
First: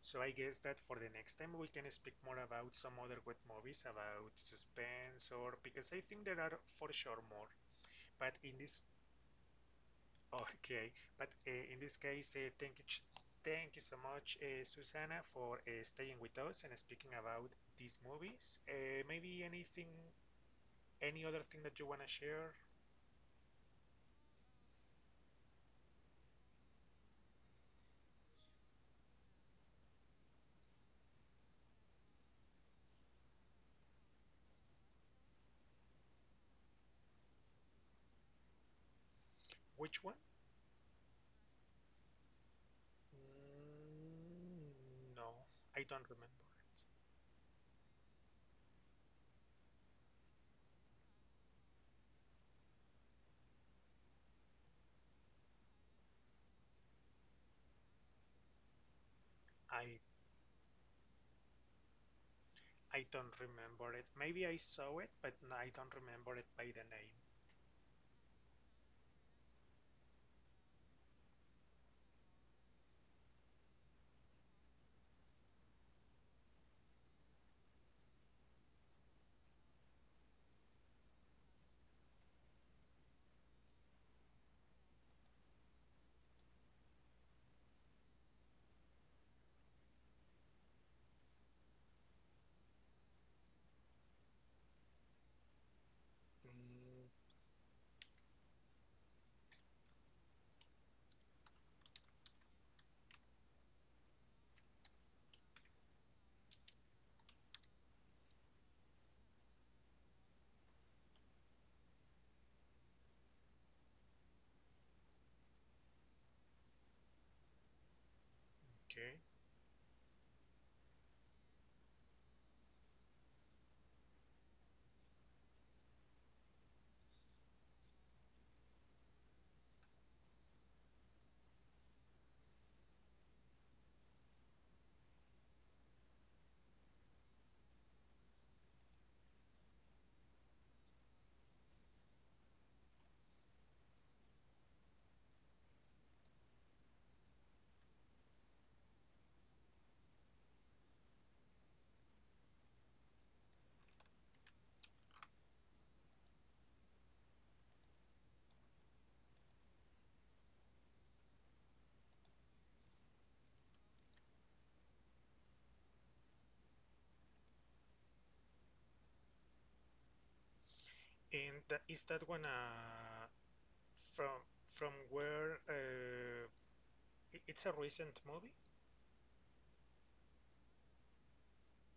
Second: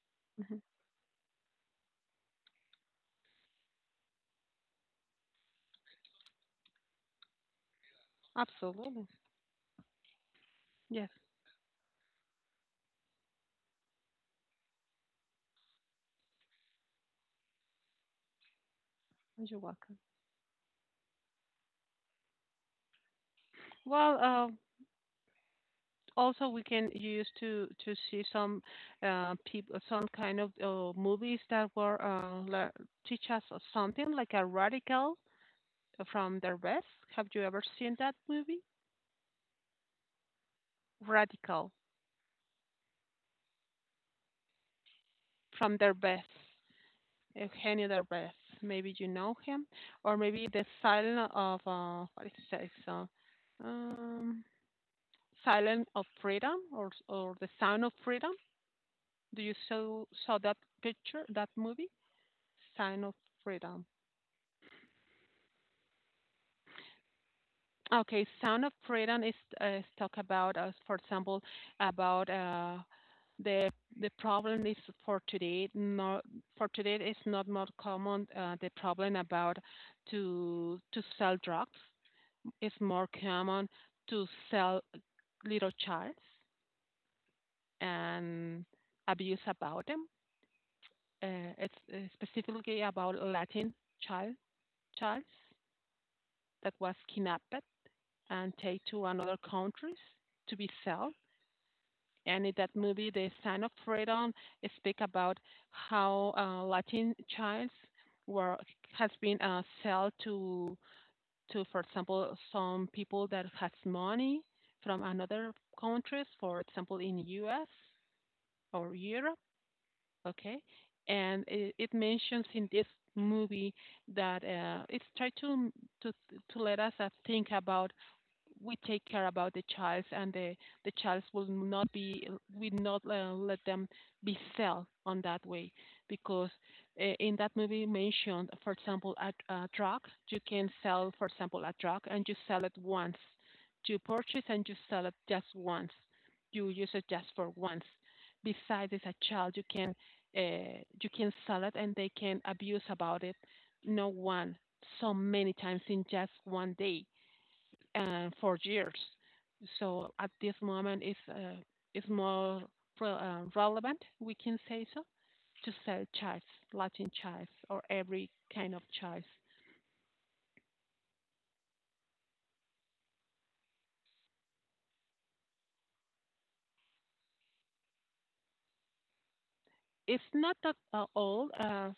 so I Hmm. guess that for the next time we can speak more about some other good movies about suspense, or because I think there are for sure more. But in this Absolutely. Okay, Yes. but in this case, thank you so much, Susanna, for staying with us and speaking about these movies. Maybe You're anything, welcome. any other thing that you want to share? Well, also we can use to see some people, some kind of movies that were teach us something, like a radical from their best. Have you ever seen that movie? Which one? Radical Mm, no, from I their don't best. remember it. Eugenio Derbez. Maybe you know him, or maybe the Silent of what it says, um, Silent of Freedom, or the Sound of Freedom. Do you I saw that picture, that movie, Sound I of don't Freedom? remember it. Maybe I saw it, but I don't remember it by the name. Okay, Sound of Freedom is talk about, for example, about the the problem is for today. Not for today is not more common. The problem about to sell drugs is more common to sell little child and abuse about them. It's specifically about Latin child child that was Mm, kidnapped and take to another countries to be sold. And in that movie, The Son of Freedom, speak about how Latin childs were, has been sold to, for example, some people that has money from another countries, for example, in U.S. or okay, Europe. Okay, and it mentions in this movie that it's try to to let us think about we take care about the child, and the child will not be, we not let them be felt on that way because in that movie mentioned, for example, a drug you can sell. For example, a drug and you sell it once, you purchase and you sell it just once, you use it just for once. Besides, as a child you can sell it and they can abuse about it, no one, so many times in just one day, for years. So at this moment, it's more relevant, we can say so, to sell chives, Latin chives, or every kind of chives. and is that one from where? It's a recent movie. It's not that old.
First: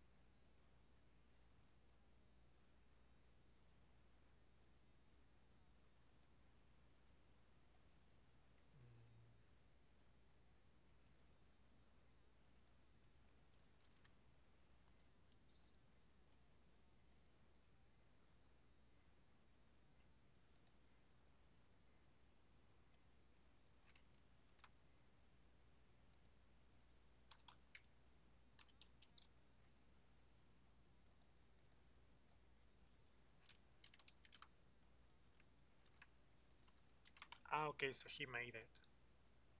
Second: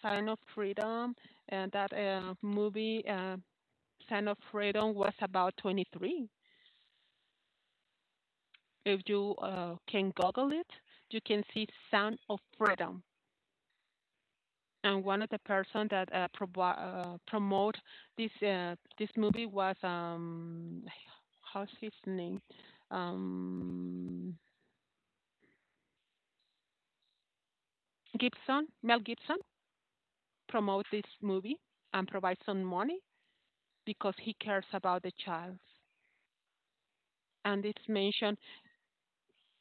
Sign of Freedom, and that movie Sign of Freedom was about 23. If you can Google it, you can see Sound of Freedom, and one of the person that promote this this movie was how's his name, um Gibson, Mel Gibson, promote this movie and provide some money because he cares about the child, and Ah, it's okay, so he mentioned. made it.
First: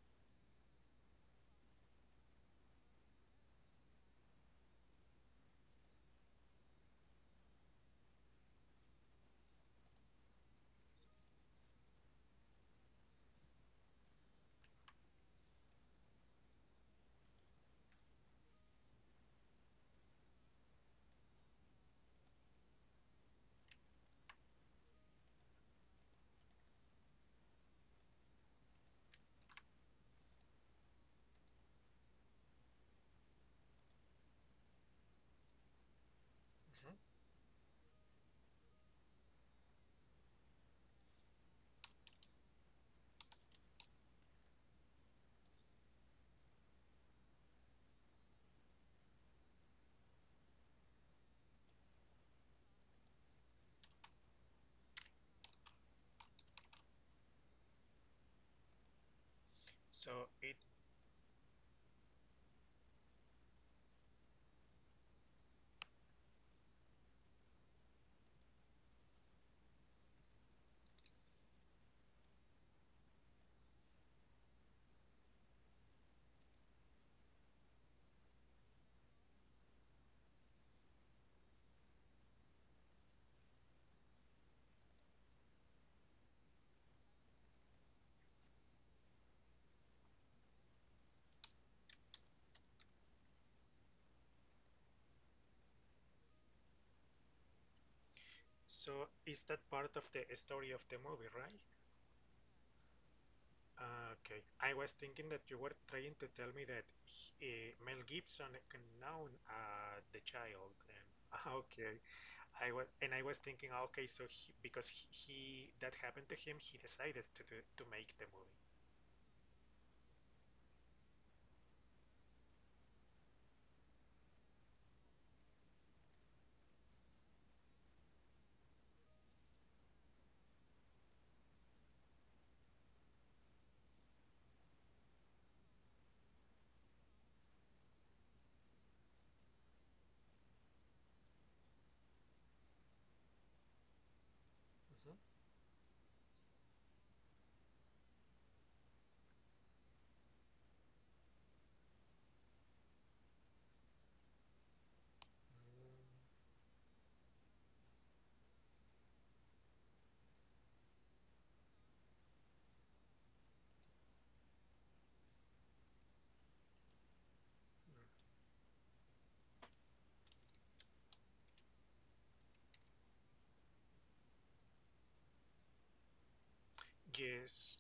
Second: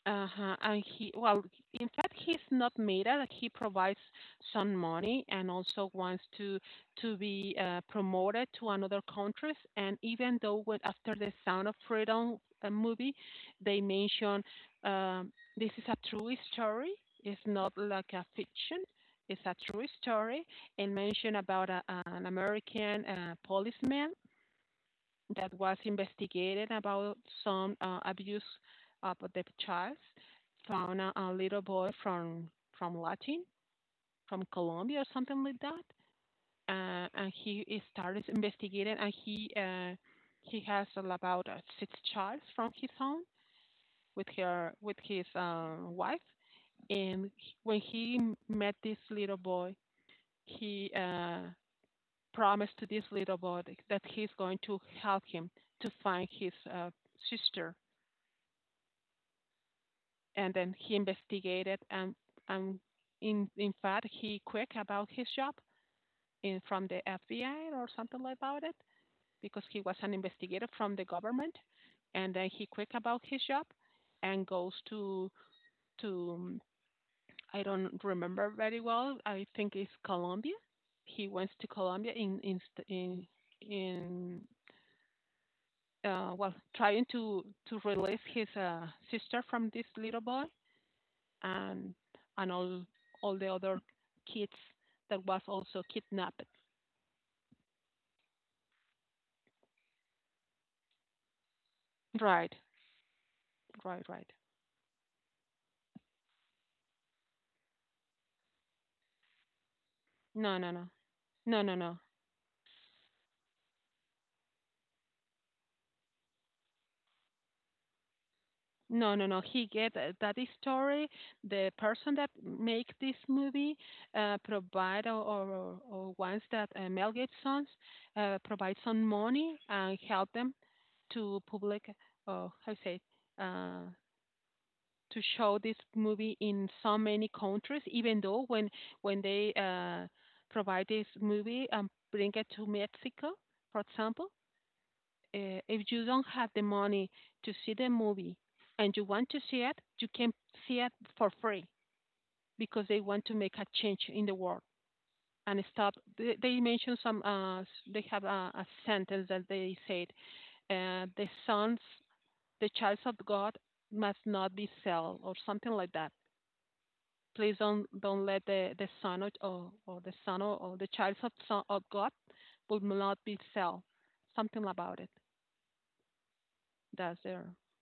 Uh-huh. And he, well, in fact, he's not made it. He provides some money and also wants to be promoted to another countries. And even though when after the Sound of Freedom movie, they mention, this is a true story. It's not like a fiction. It's a true story, and mention about a, an American policeman that was investigated about some abuse of the child, found a little boy from Latin, from Colombia or something like that, Hmm. And he started investigating, and he has about six childs from his own with her with his wife, and when he met this little boy, he promised to this little boy that he's going to help him to find his sister, So and it then he investigated, and in fact he quit about his job in from the FBI or something like about it, because he was an investigator from the government, and then he quit about his job and goes to I don't remember very well, I think it's Colombia. He went to Colombia in, in well, trying to release his sister from this little boy, um, and all the other kids that was also kidnapped. so is that part of the story of the movie, right? Right, right, Ah, right. okay, I was thinking that you were trying to tell me that he, Mel Gibson, known the No, no, child. no, And, ah, no, no, no, okay, I was thinking, ah, okay, because he that happened to him, he decided to make the movie. no, no, no. He get that is story. The person that make this movie provide or ones that Mel Gibson's provide some money and help them to public. Oh, how you say uh, to show this movie in so many countries, even though when they provide this movie and bring it to Mexico, for example, Hmm. If you don't have the money to see the movie and you want to see it, you can see it for free because they want to make a change in the world and stop. They mentioned some. They have a sentence that they said, "The sons, the child of God, must not be sold," or something like that. Please don't let the son or the son or the child of son of God will not be sell, something about it. That's there. Yes,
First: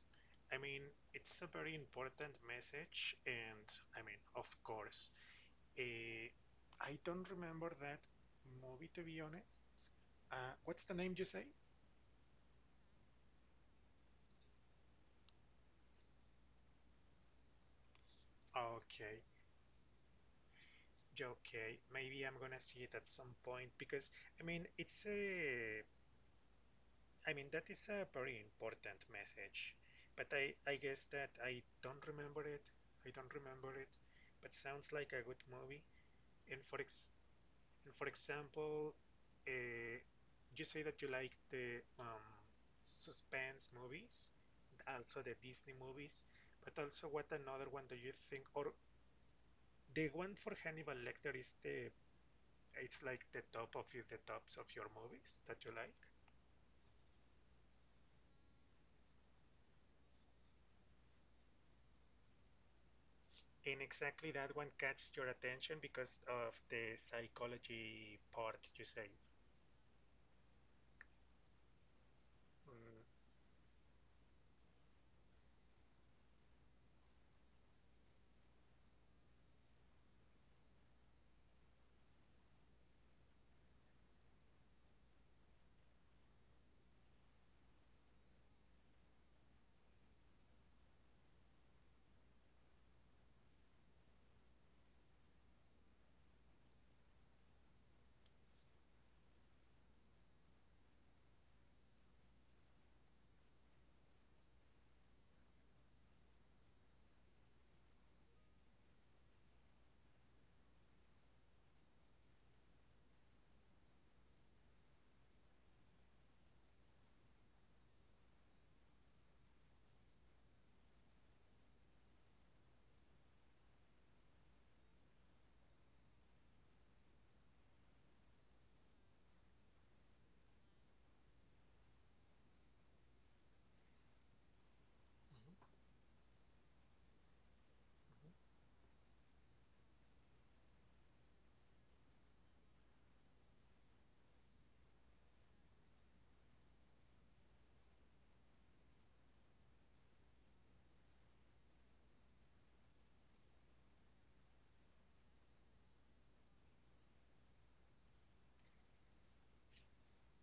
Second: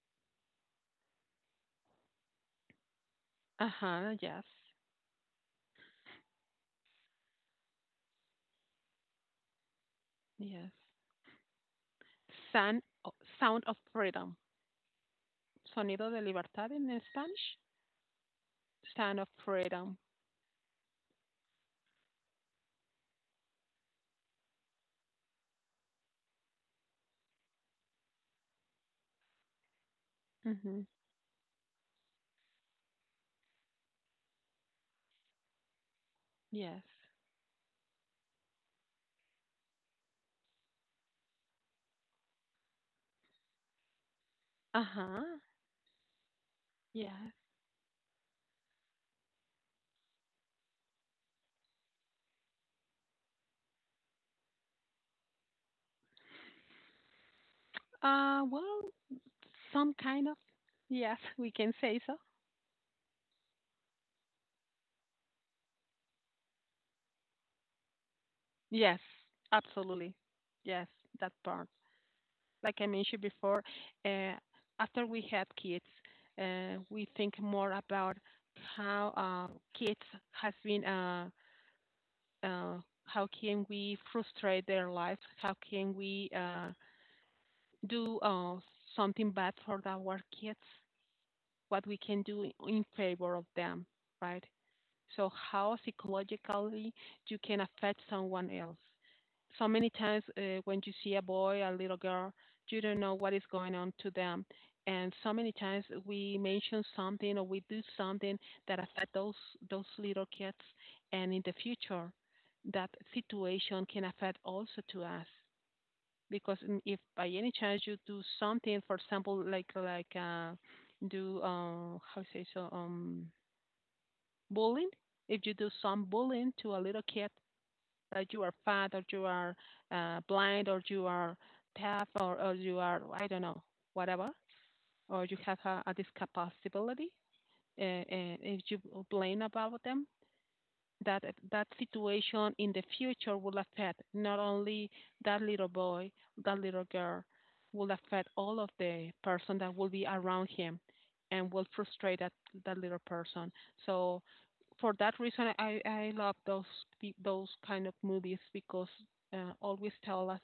I mean, it's a very important message, and Uh I huh. mean, Yes. of course, Eh, I don't remember that movie, to be honest. Uh, Yes. what's the name you say? Sound Sound of freedom. Sonido de libertad in Spanish. Sound Okay, of freedom. okay. Maybe I'm gonna see it at some point, because I mean it's a. I mean that is a very important message, but I Mm-hmm. guess that I don't remember it. I don't remember it, but sounds like a good movie. And for Yes. ex and for example, uh, you say that you like the suspense movies. Uh Also huh. the Disney movies, but also, what Yes. another one do you think? Or the one for Hannibal Lecter is the it's like the top of you, the tops of your movies that you like. Uh well, some kind of yes, we can say so. And exactly that one catches your attention because of the psychology part, you Yes, say. absolutely. Yes, that part. Like I Mm. mentioned before, uh, after we have kids, we think more about how kids has been, uh, how can we frustrate their life? How can we do something bad for our kids? What we can do in favor of them, right? So how psychologically you can affect someone else. So many times when you see a boy, a little girl, you don't know what is going on to them. And so many times we mention something or we do something that affect those little kids, and in the future, that situation can affect also to us because if by any chance you do something, for example, like do how say so bullying, if you do some bullying to a little kid that you are fat or you are blind or you are deaf or you are, I don't know, whatever, or you have Mm-hmm. a discapacity, if you complain about them, that that situation in the future will affect not only that little boy, that little girl, will affect all of the person that will be around him and will frustrate that little person. So for that reason, I love those those kind of movies because always tell us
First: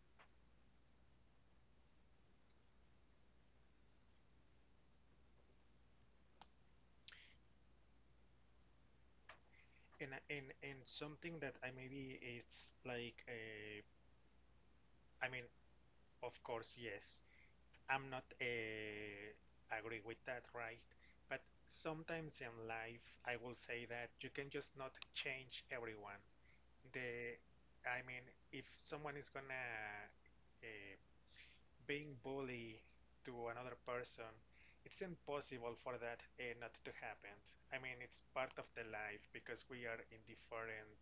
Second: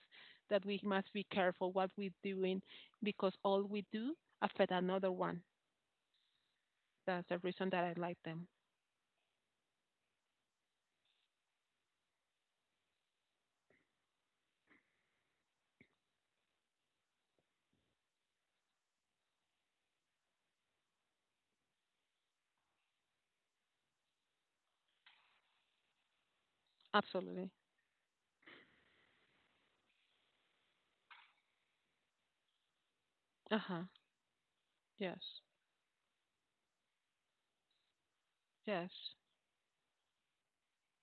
that we must be careful what we're doing because all we do affect another one. That's the reason that I like them. And something that I, maybe it's like a, I mean, of course, yes, I'm not agree with that, right? But sometimes in life, I will say that you can just not change everyone. The, Absolutely. I mean, if someone is gonna uh, being bully to Uh another huh. person, it's Yes. impossible for that not to happen. I mean, it's part of the Yes. life because we are in different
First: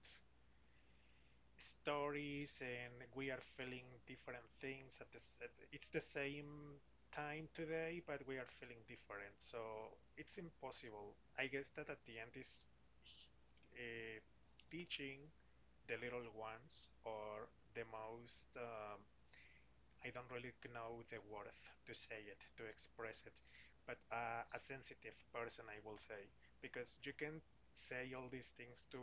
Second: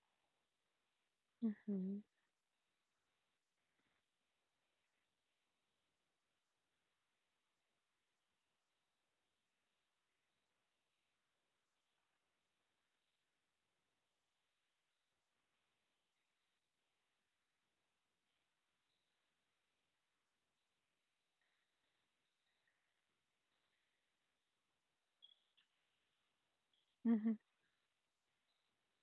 Mhm. stories and we are feeling different things at this it's the same time today, but we are feeling different, so it's impossible. I guess that at the end is uh, teaching the little ones or the most I don't really know the word to say it, to express it, but a sensitive person, I will say, because you Mhm. can say all these things to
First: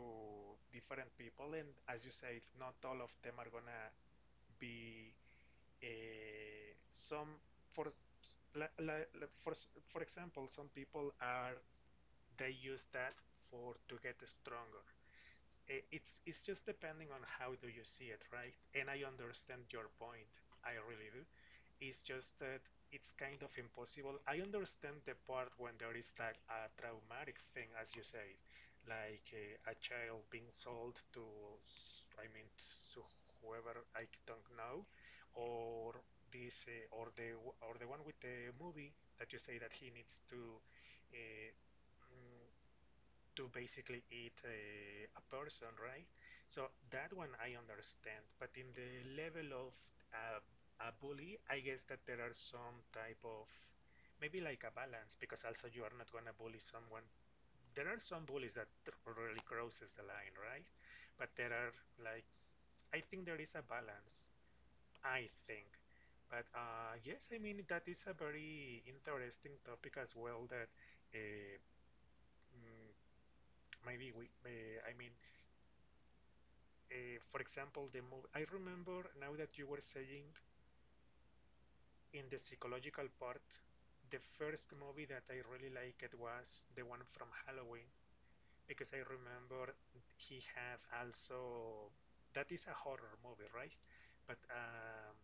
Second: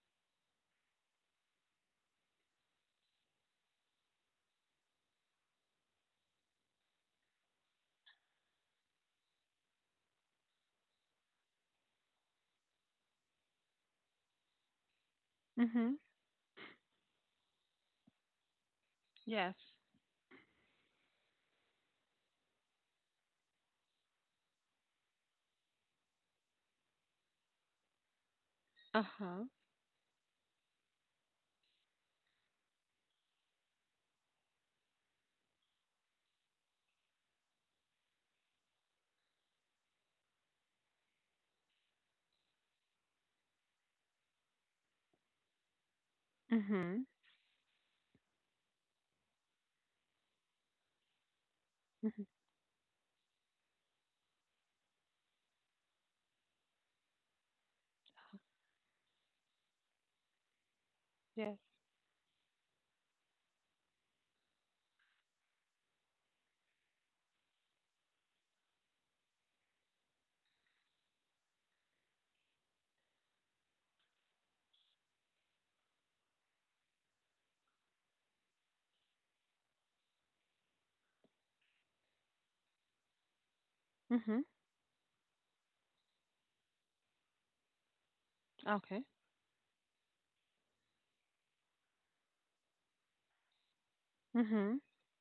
different people, and as you say, not all of them are gonna be some for for for example, some people are they use that for to get stronger. eh, Mhm. It's it's just depending on how do you see it, right? And I Yes. understand your point. I really do. It's just that it's kind of impossible. I understand the part when there is like a traumatic thing, as you say, Uh like huh. A child being sold to, I mean, to whoever, I don't know, or this, or the one with the movie that you say that he needs to uh, mm, to basically eat a person, right? So Mhm. that one I understand, but in the level of a, a bully, I guess that there Mhm. are some type of maybe like a balance, because also you are not gonna bully someone. There are some bullies that really crosses the line, right? But there Yes. are like, I think there is a balance, I think. But yes, I mean, that is a very interesting topic as well that uh, mm, maybe we, I mean, for example, the movie. I remember now that you were saying in the psychological part, the Mhm. first movie that I really liked was the one from Halloween, because I Okay. remember he had also that is a horror movie, right? But Mhm.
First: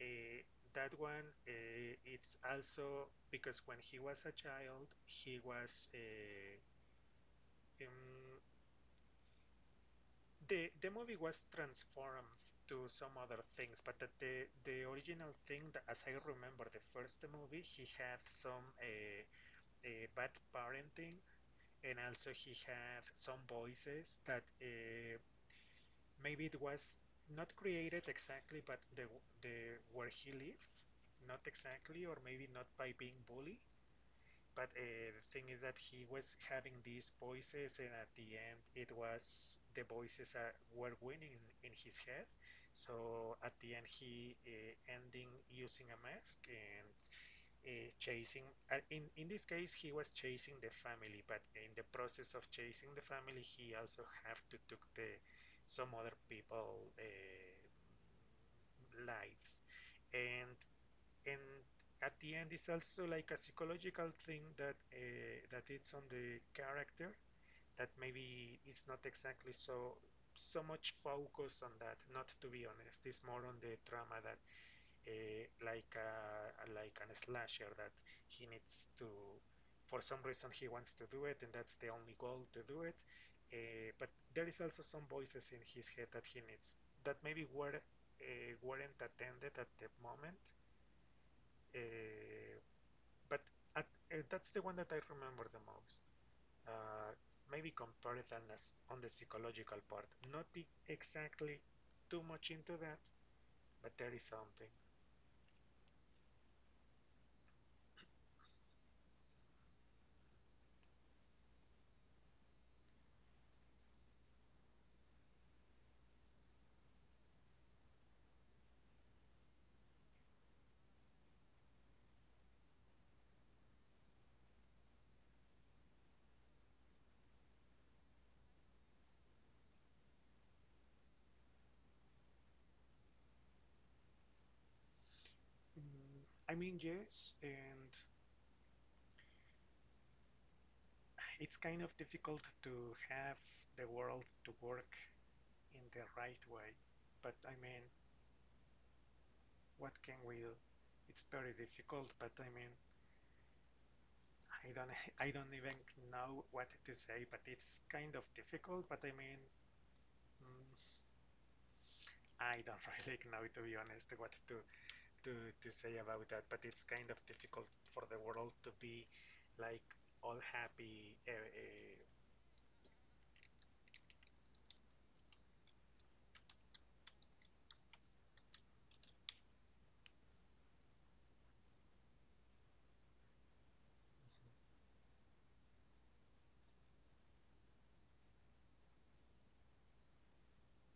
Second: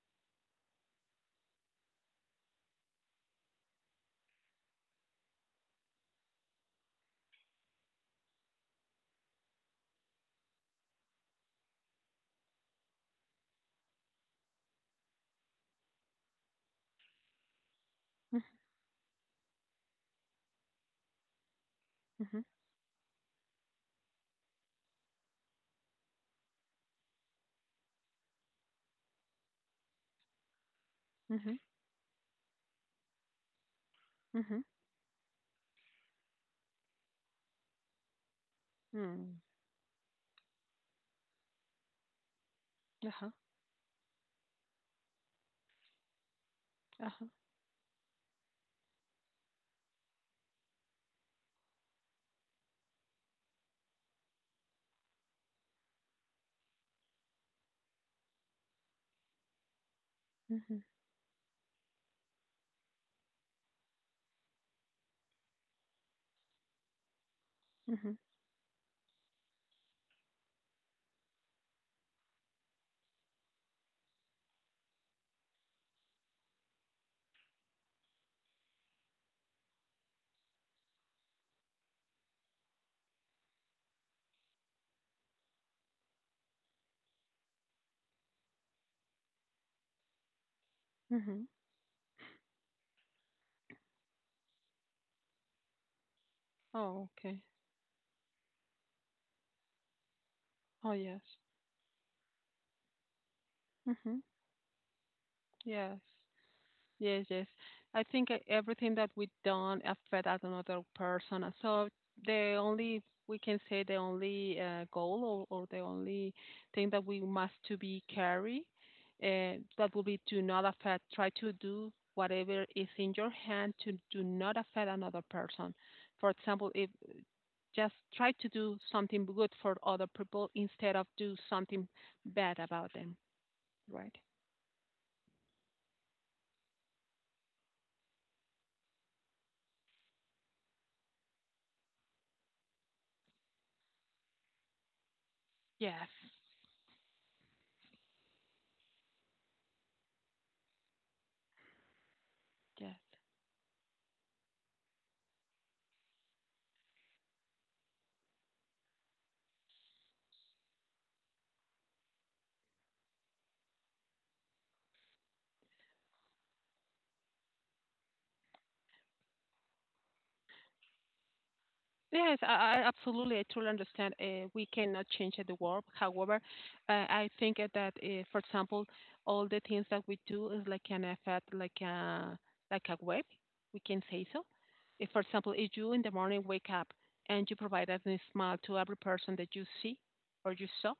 eh, that one, it's also because when he was a child, he was um, the movie was transformed to some other things, but the original thing, that, as I remember, the first movie, he had Mhm. some bad parenting, and also Mhm. he had some voices that maybe it was not created exactly, but the where he lived, not Mhm. exactly, or maybe not by being bullied, Mhm. but the thing is that he was having these voices, and at the end, it was Mm. the voices were winning in his head. Uh huh. So at the end, he ending using a mask and Uh huh. Chasing. In this case, he was chasing the family, but in the process of chasing the family, he also have to took the some other people lives. And Mhm. and at the end it's also like a psychological thing that that it's on the character, that Mhm. maybe it's not exactly so so much focus on that, not to be honest, it's more on the drama that like a, like an slasher that he needs to for some reason he wants to do it and that's the only goal to do it. But there is also some voices in his head that he needs, that maybe were weren't attended at the moment. Mhm. uh, but at, that's the one that I remember the most. Oh, Uh, okay. maybe compare on, as, on the psychological part. Not Oh, yes. exactly too much into that, but there Mm-hmm. is something. Yes. Yes, yes. I think everything that we done affect another person. So the only we can say the only goal or the only thing that we must to be carry that will be to not affect. Try to do whatever is in your hand to do not affect another person. For example, if just try to do something good for other people instead of do something bad about them, right? Mm, I mean, yes, and it's kind of difficult to have the world to work in the Yes, right way. But I mean, what can we do? It's very difficult, but I mean, yes. I don't, I don't even know what to say. But it's kind of difficult. But I mean, mm, I don't really know, to be honest, what to say about that, but it's kind of difficult for the world to be like all happy. Yes, I absolutely, I truly understand. We cannot change the world. However, I think that, for example, all the things that we do is like an effect, like a web. We can say so. If, for example, if you in the morning wake up and you provide a nice smile to every person that you see or you saw,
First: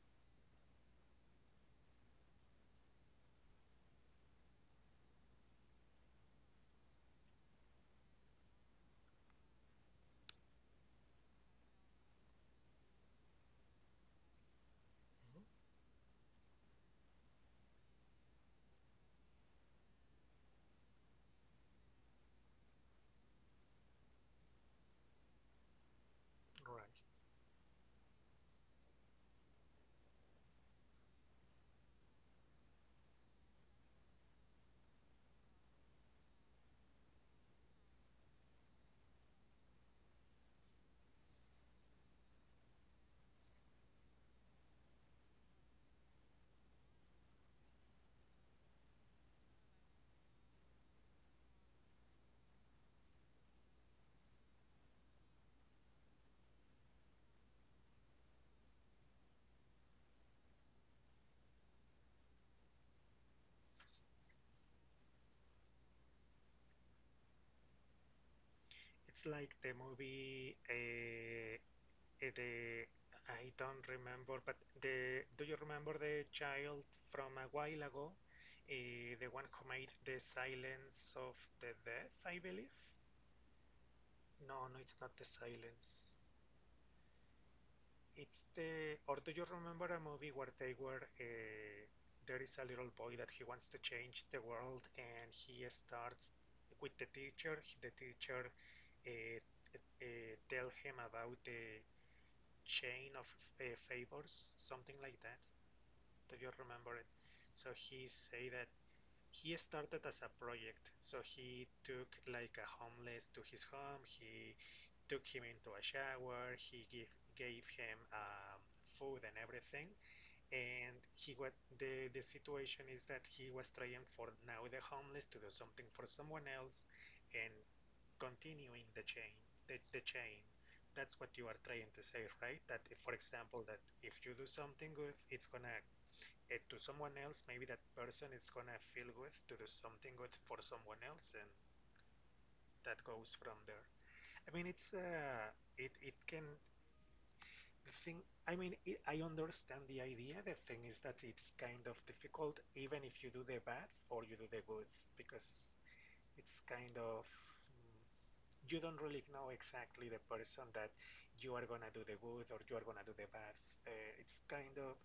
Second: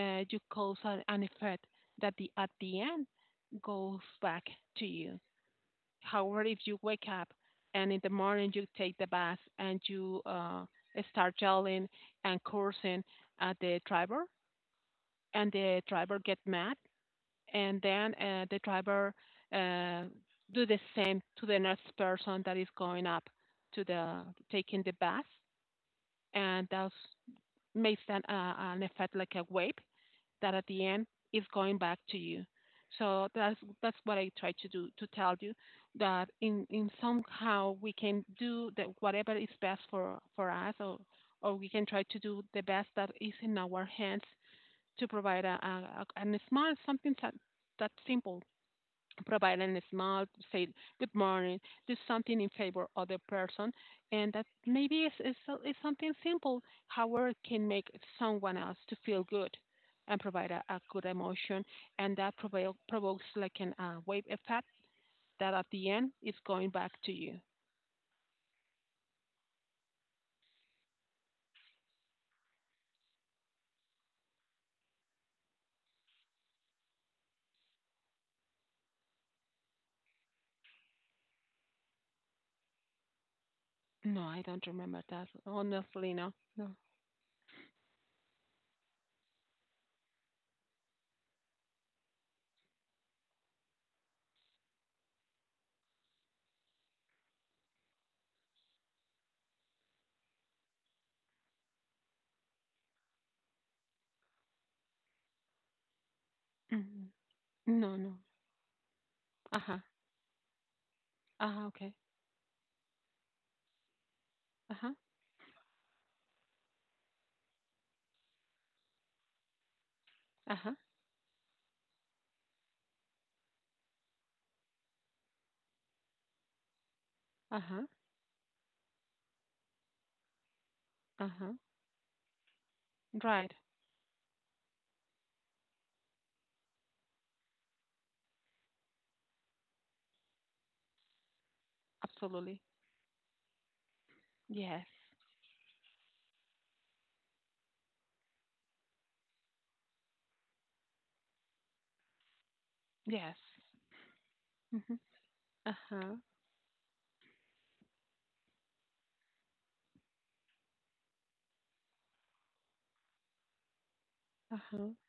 you cause an effect that the at the end goes back to you. However, if you wake up and in the morning you take the bath and you start yelling and cursing at the driver, and the driver get mad, and then the driver uh, do the same to the next person that is going up to the taking the bath, and Right. that makes an effect like a wave that at the end is going back to you. So that's what I try to do to tell you that in somehow we can do that whatever is best for us or we can try to do the best that is in our hands to provide a smart something that simple provide a smile, say good morning, do something in favor of the person, and that maybe it's something simple. However, it can make someone else to feel good and provide a good emotion, and that provokes like an wave effect that at the end is going back to you. It's like the movie, the I don't remember, but the do you remember the child from a while ago? The one who made the silence of the death, I believe. No, I don't No, no, it's remember not the that. silence. Honestly, no, no, It's the, or do you remember a movie where they were, there is a little boy that he wants to change the world and he starts with the teacher. The teacher uh, tell him about the chain of favors, something like that. Do you remember it? Mhm. So No, he no. say that he Uh huh. started as a project. So Uh huh. he Okay. took like a homeless to his home. He Uh huh. took him into a shower. He give, gave him food and everything. Uh huh. And he what the situation is that he was trying for now the homeless to do something for someone else, and Uh huh. continuing the chain the chain. That's Uh what you huh. are trying to say, right? That if, for Right. example, that if you do something good, it's gonna it to someone else, maybe that person is gonna feel good to do something good for someone else, and Absolutely. that goes from there. I mean, Yes. it's it it can think. I mean, it, I understand the idea. The thing is that it's kind of difficult, even if you Yes. do the bad or you do the good, Mhm. because Uh-huh. it's kind of mm, you don't really know exactly the person that you are gonna do the good or you are gonna do the bad. It's kind Uh-huh. of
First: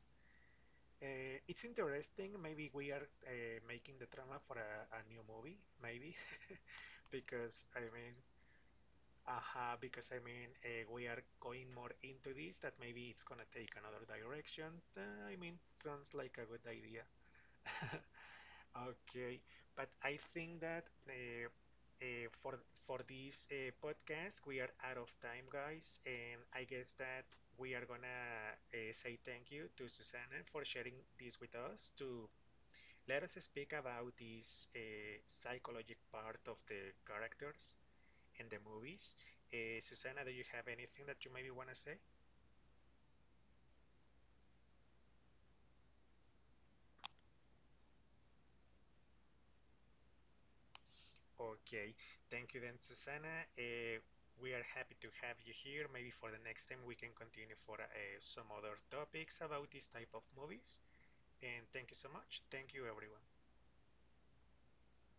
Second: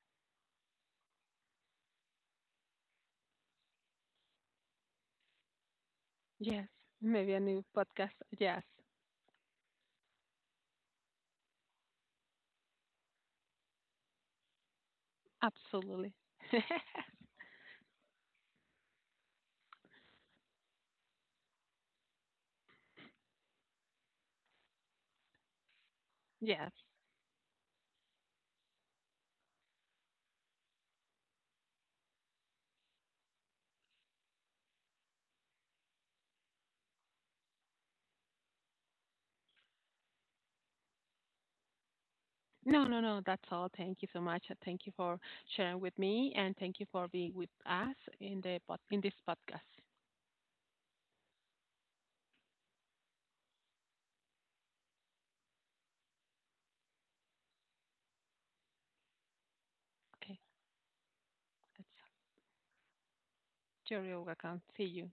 It's interesting. Maybe we are making the drama for a new movie, maybe, Yes. Maybe a new because I mean, podcast. Yes. Because I mean, we are going more into this. That maybe it's gonna take another direction. I mean, Absolutely. sounds like a good idea. Okay, but I think that for this podcast, we are out of time, guys, and I yes. guess that we are gonna say thank you to Susanna for sharing this with us, to let us speak about this psychologic part of the characters in the movies. Susanna, do you have anything that you maybe want to say? No, no, no. That's all. Thank you so much. Thank you for sharing with me, and thank you for being with us in the in this podcast. Okay, thank you then, Susana. We are happy to have you here. Maybe for the next time we can continue for some other topics about this type of Okay. movies. And thank That's you so much. Thank you, everyone. all. You're welcome. See you.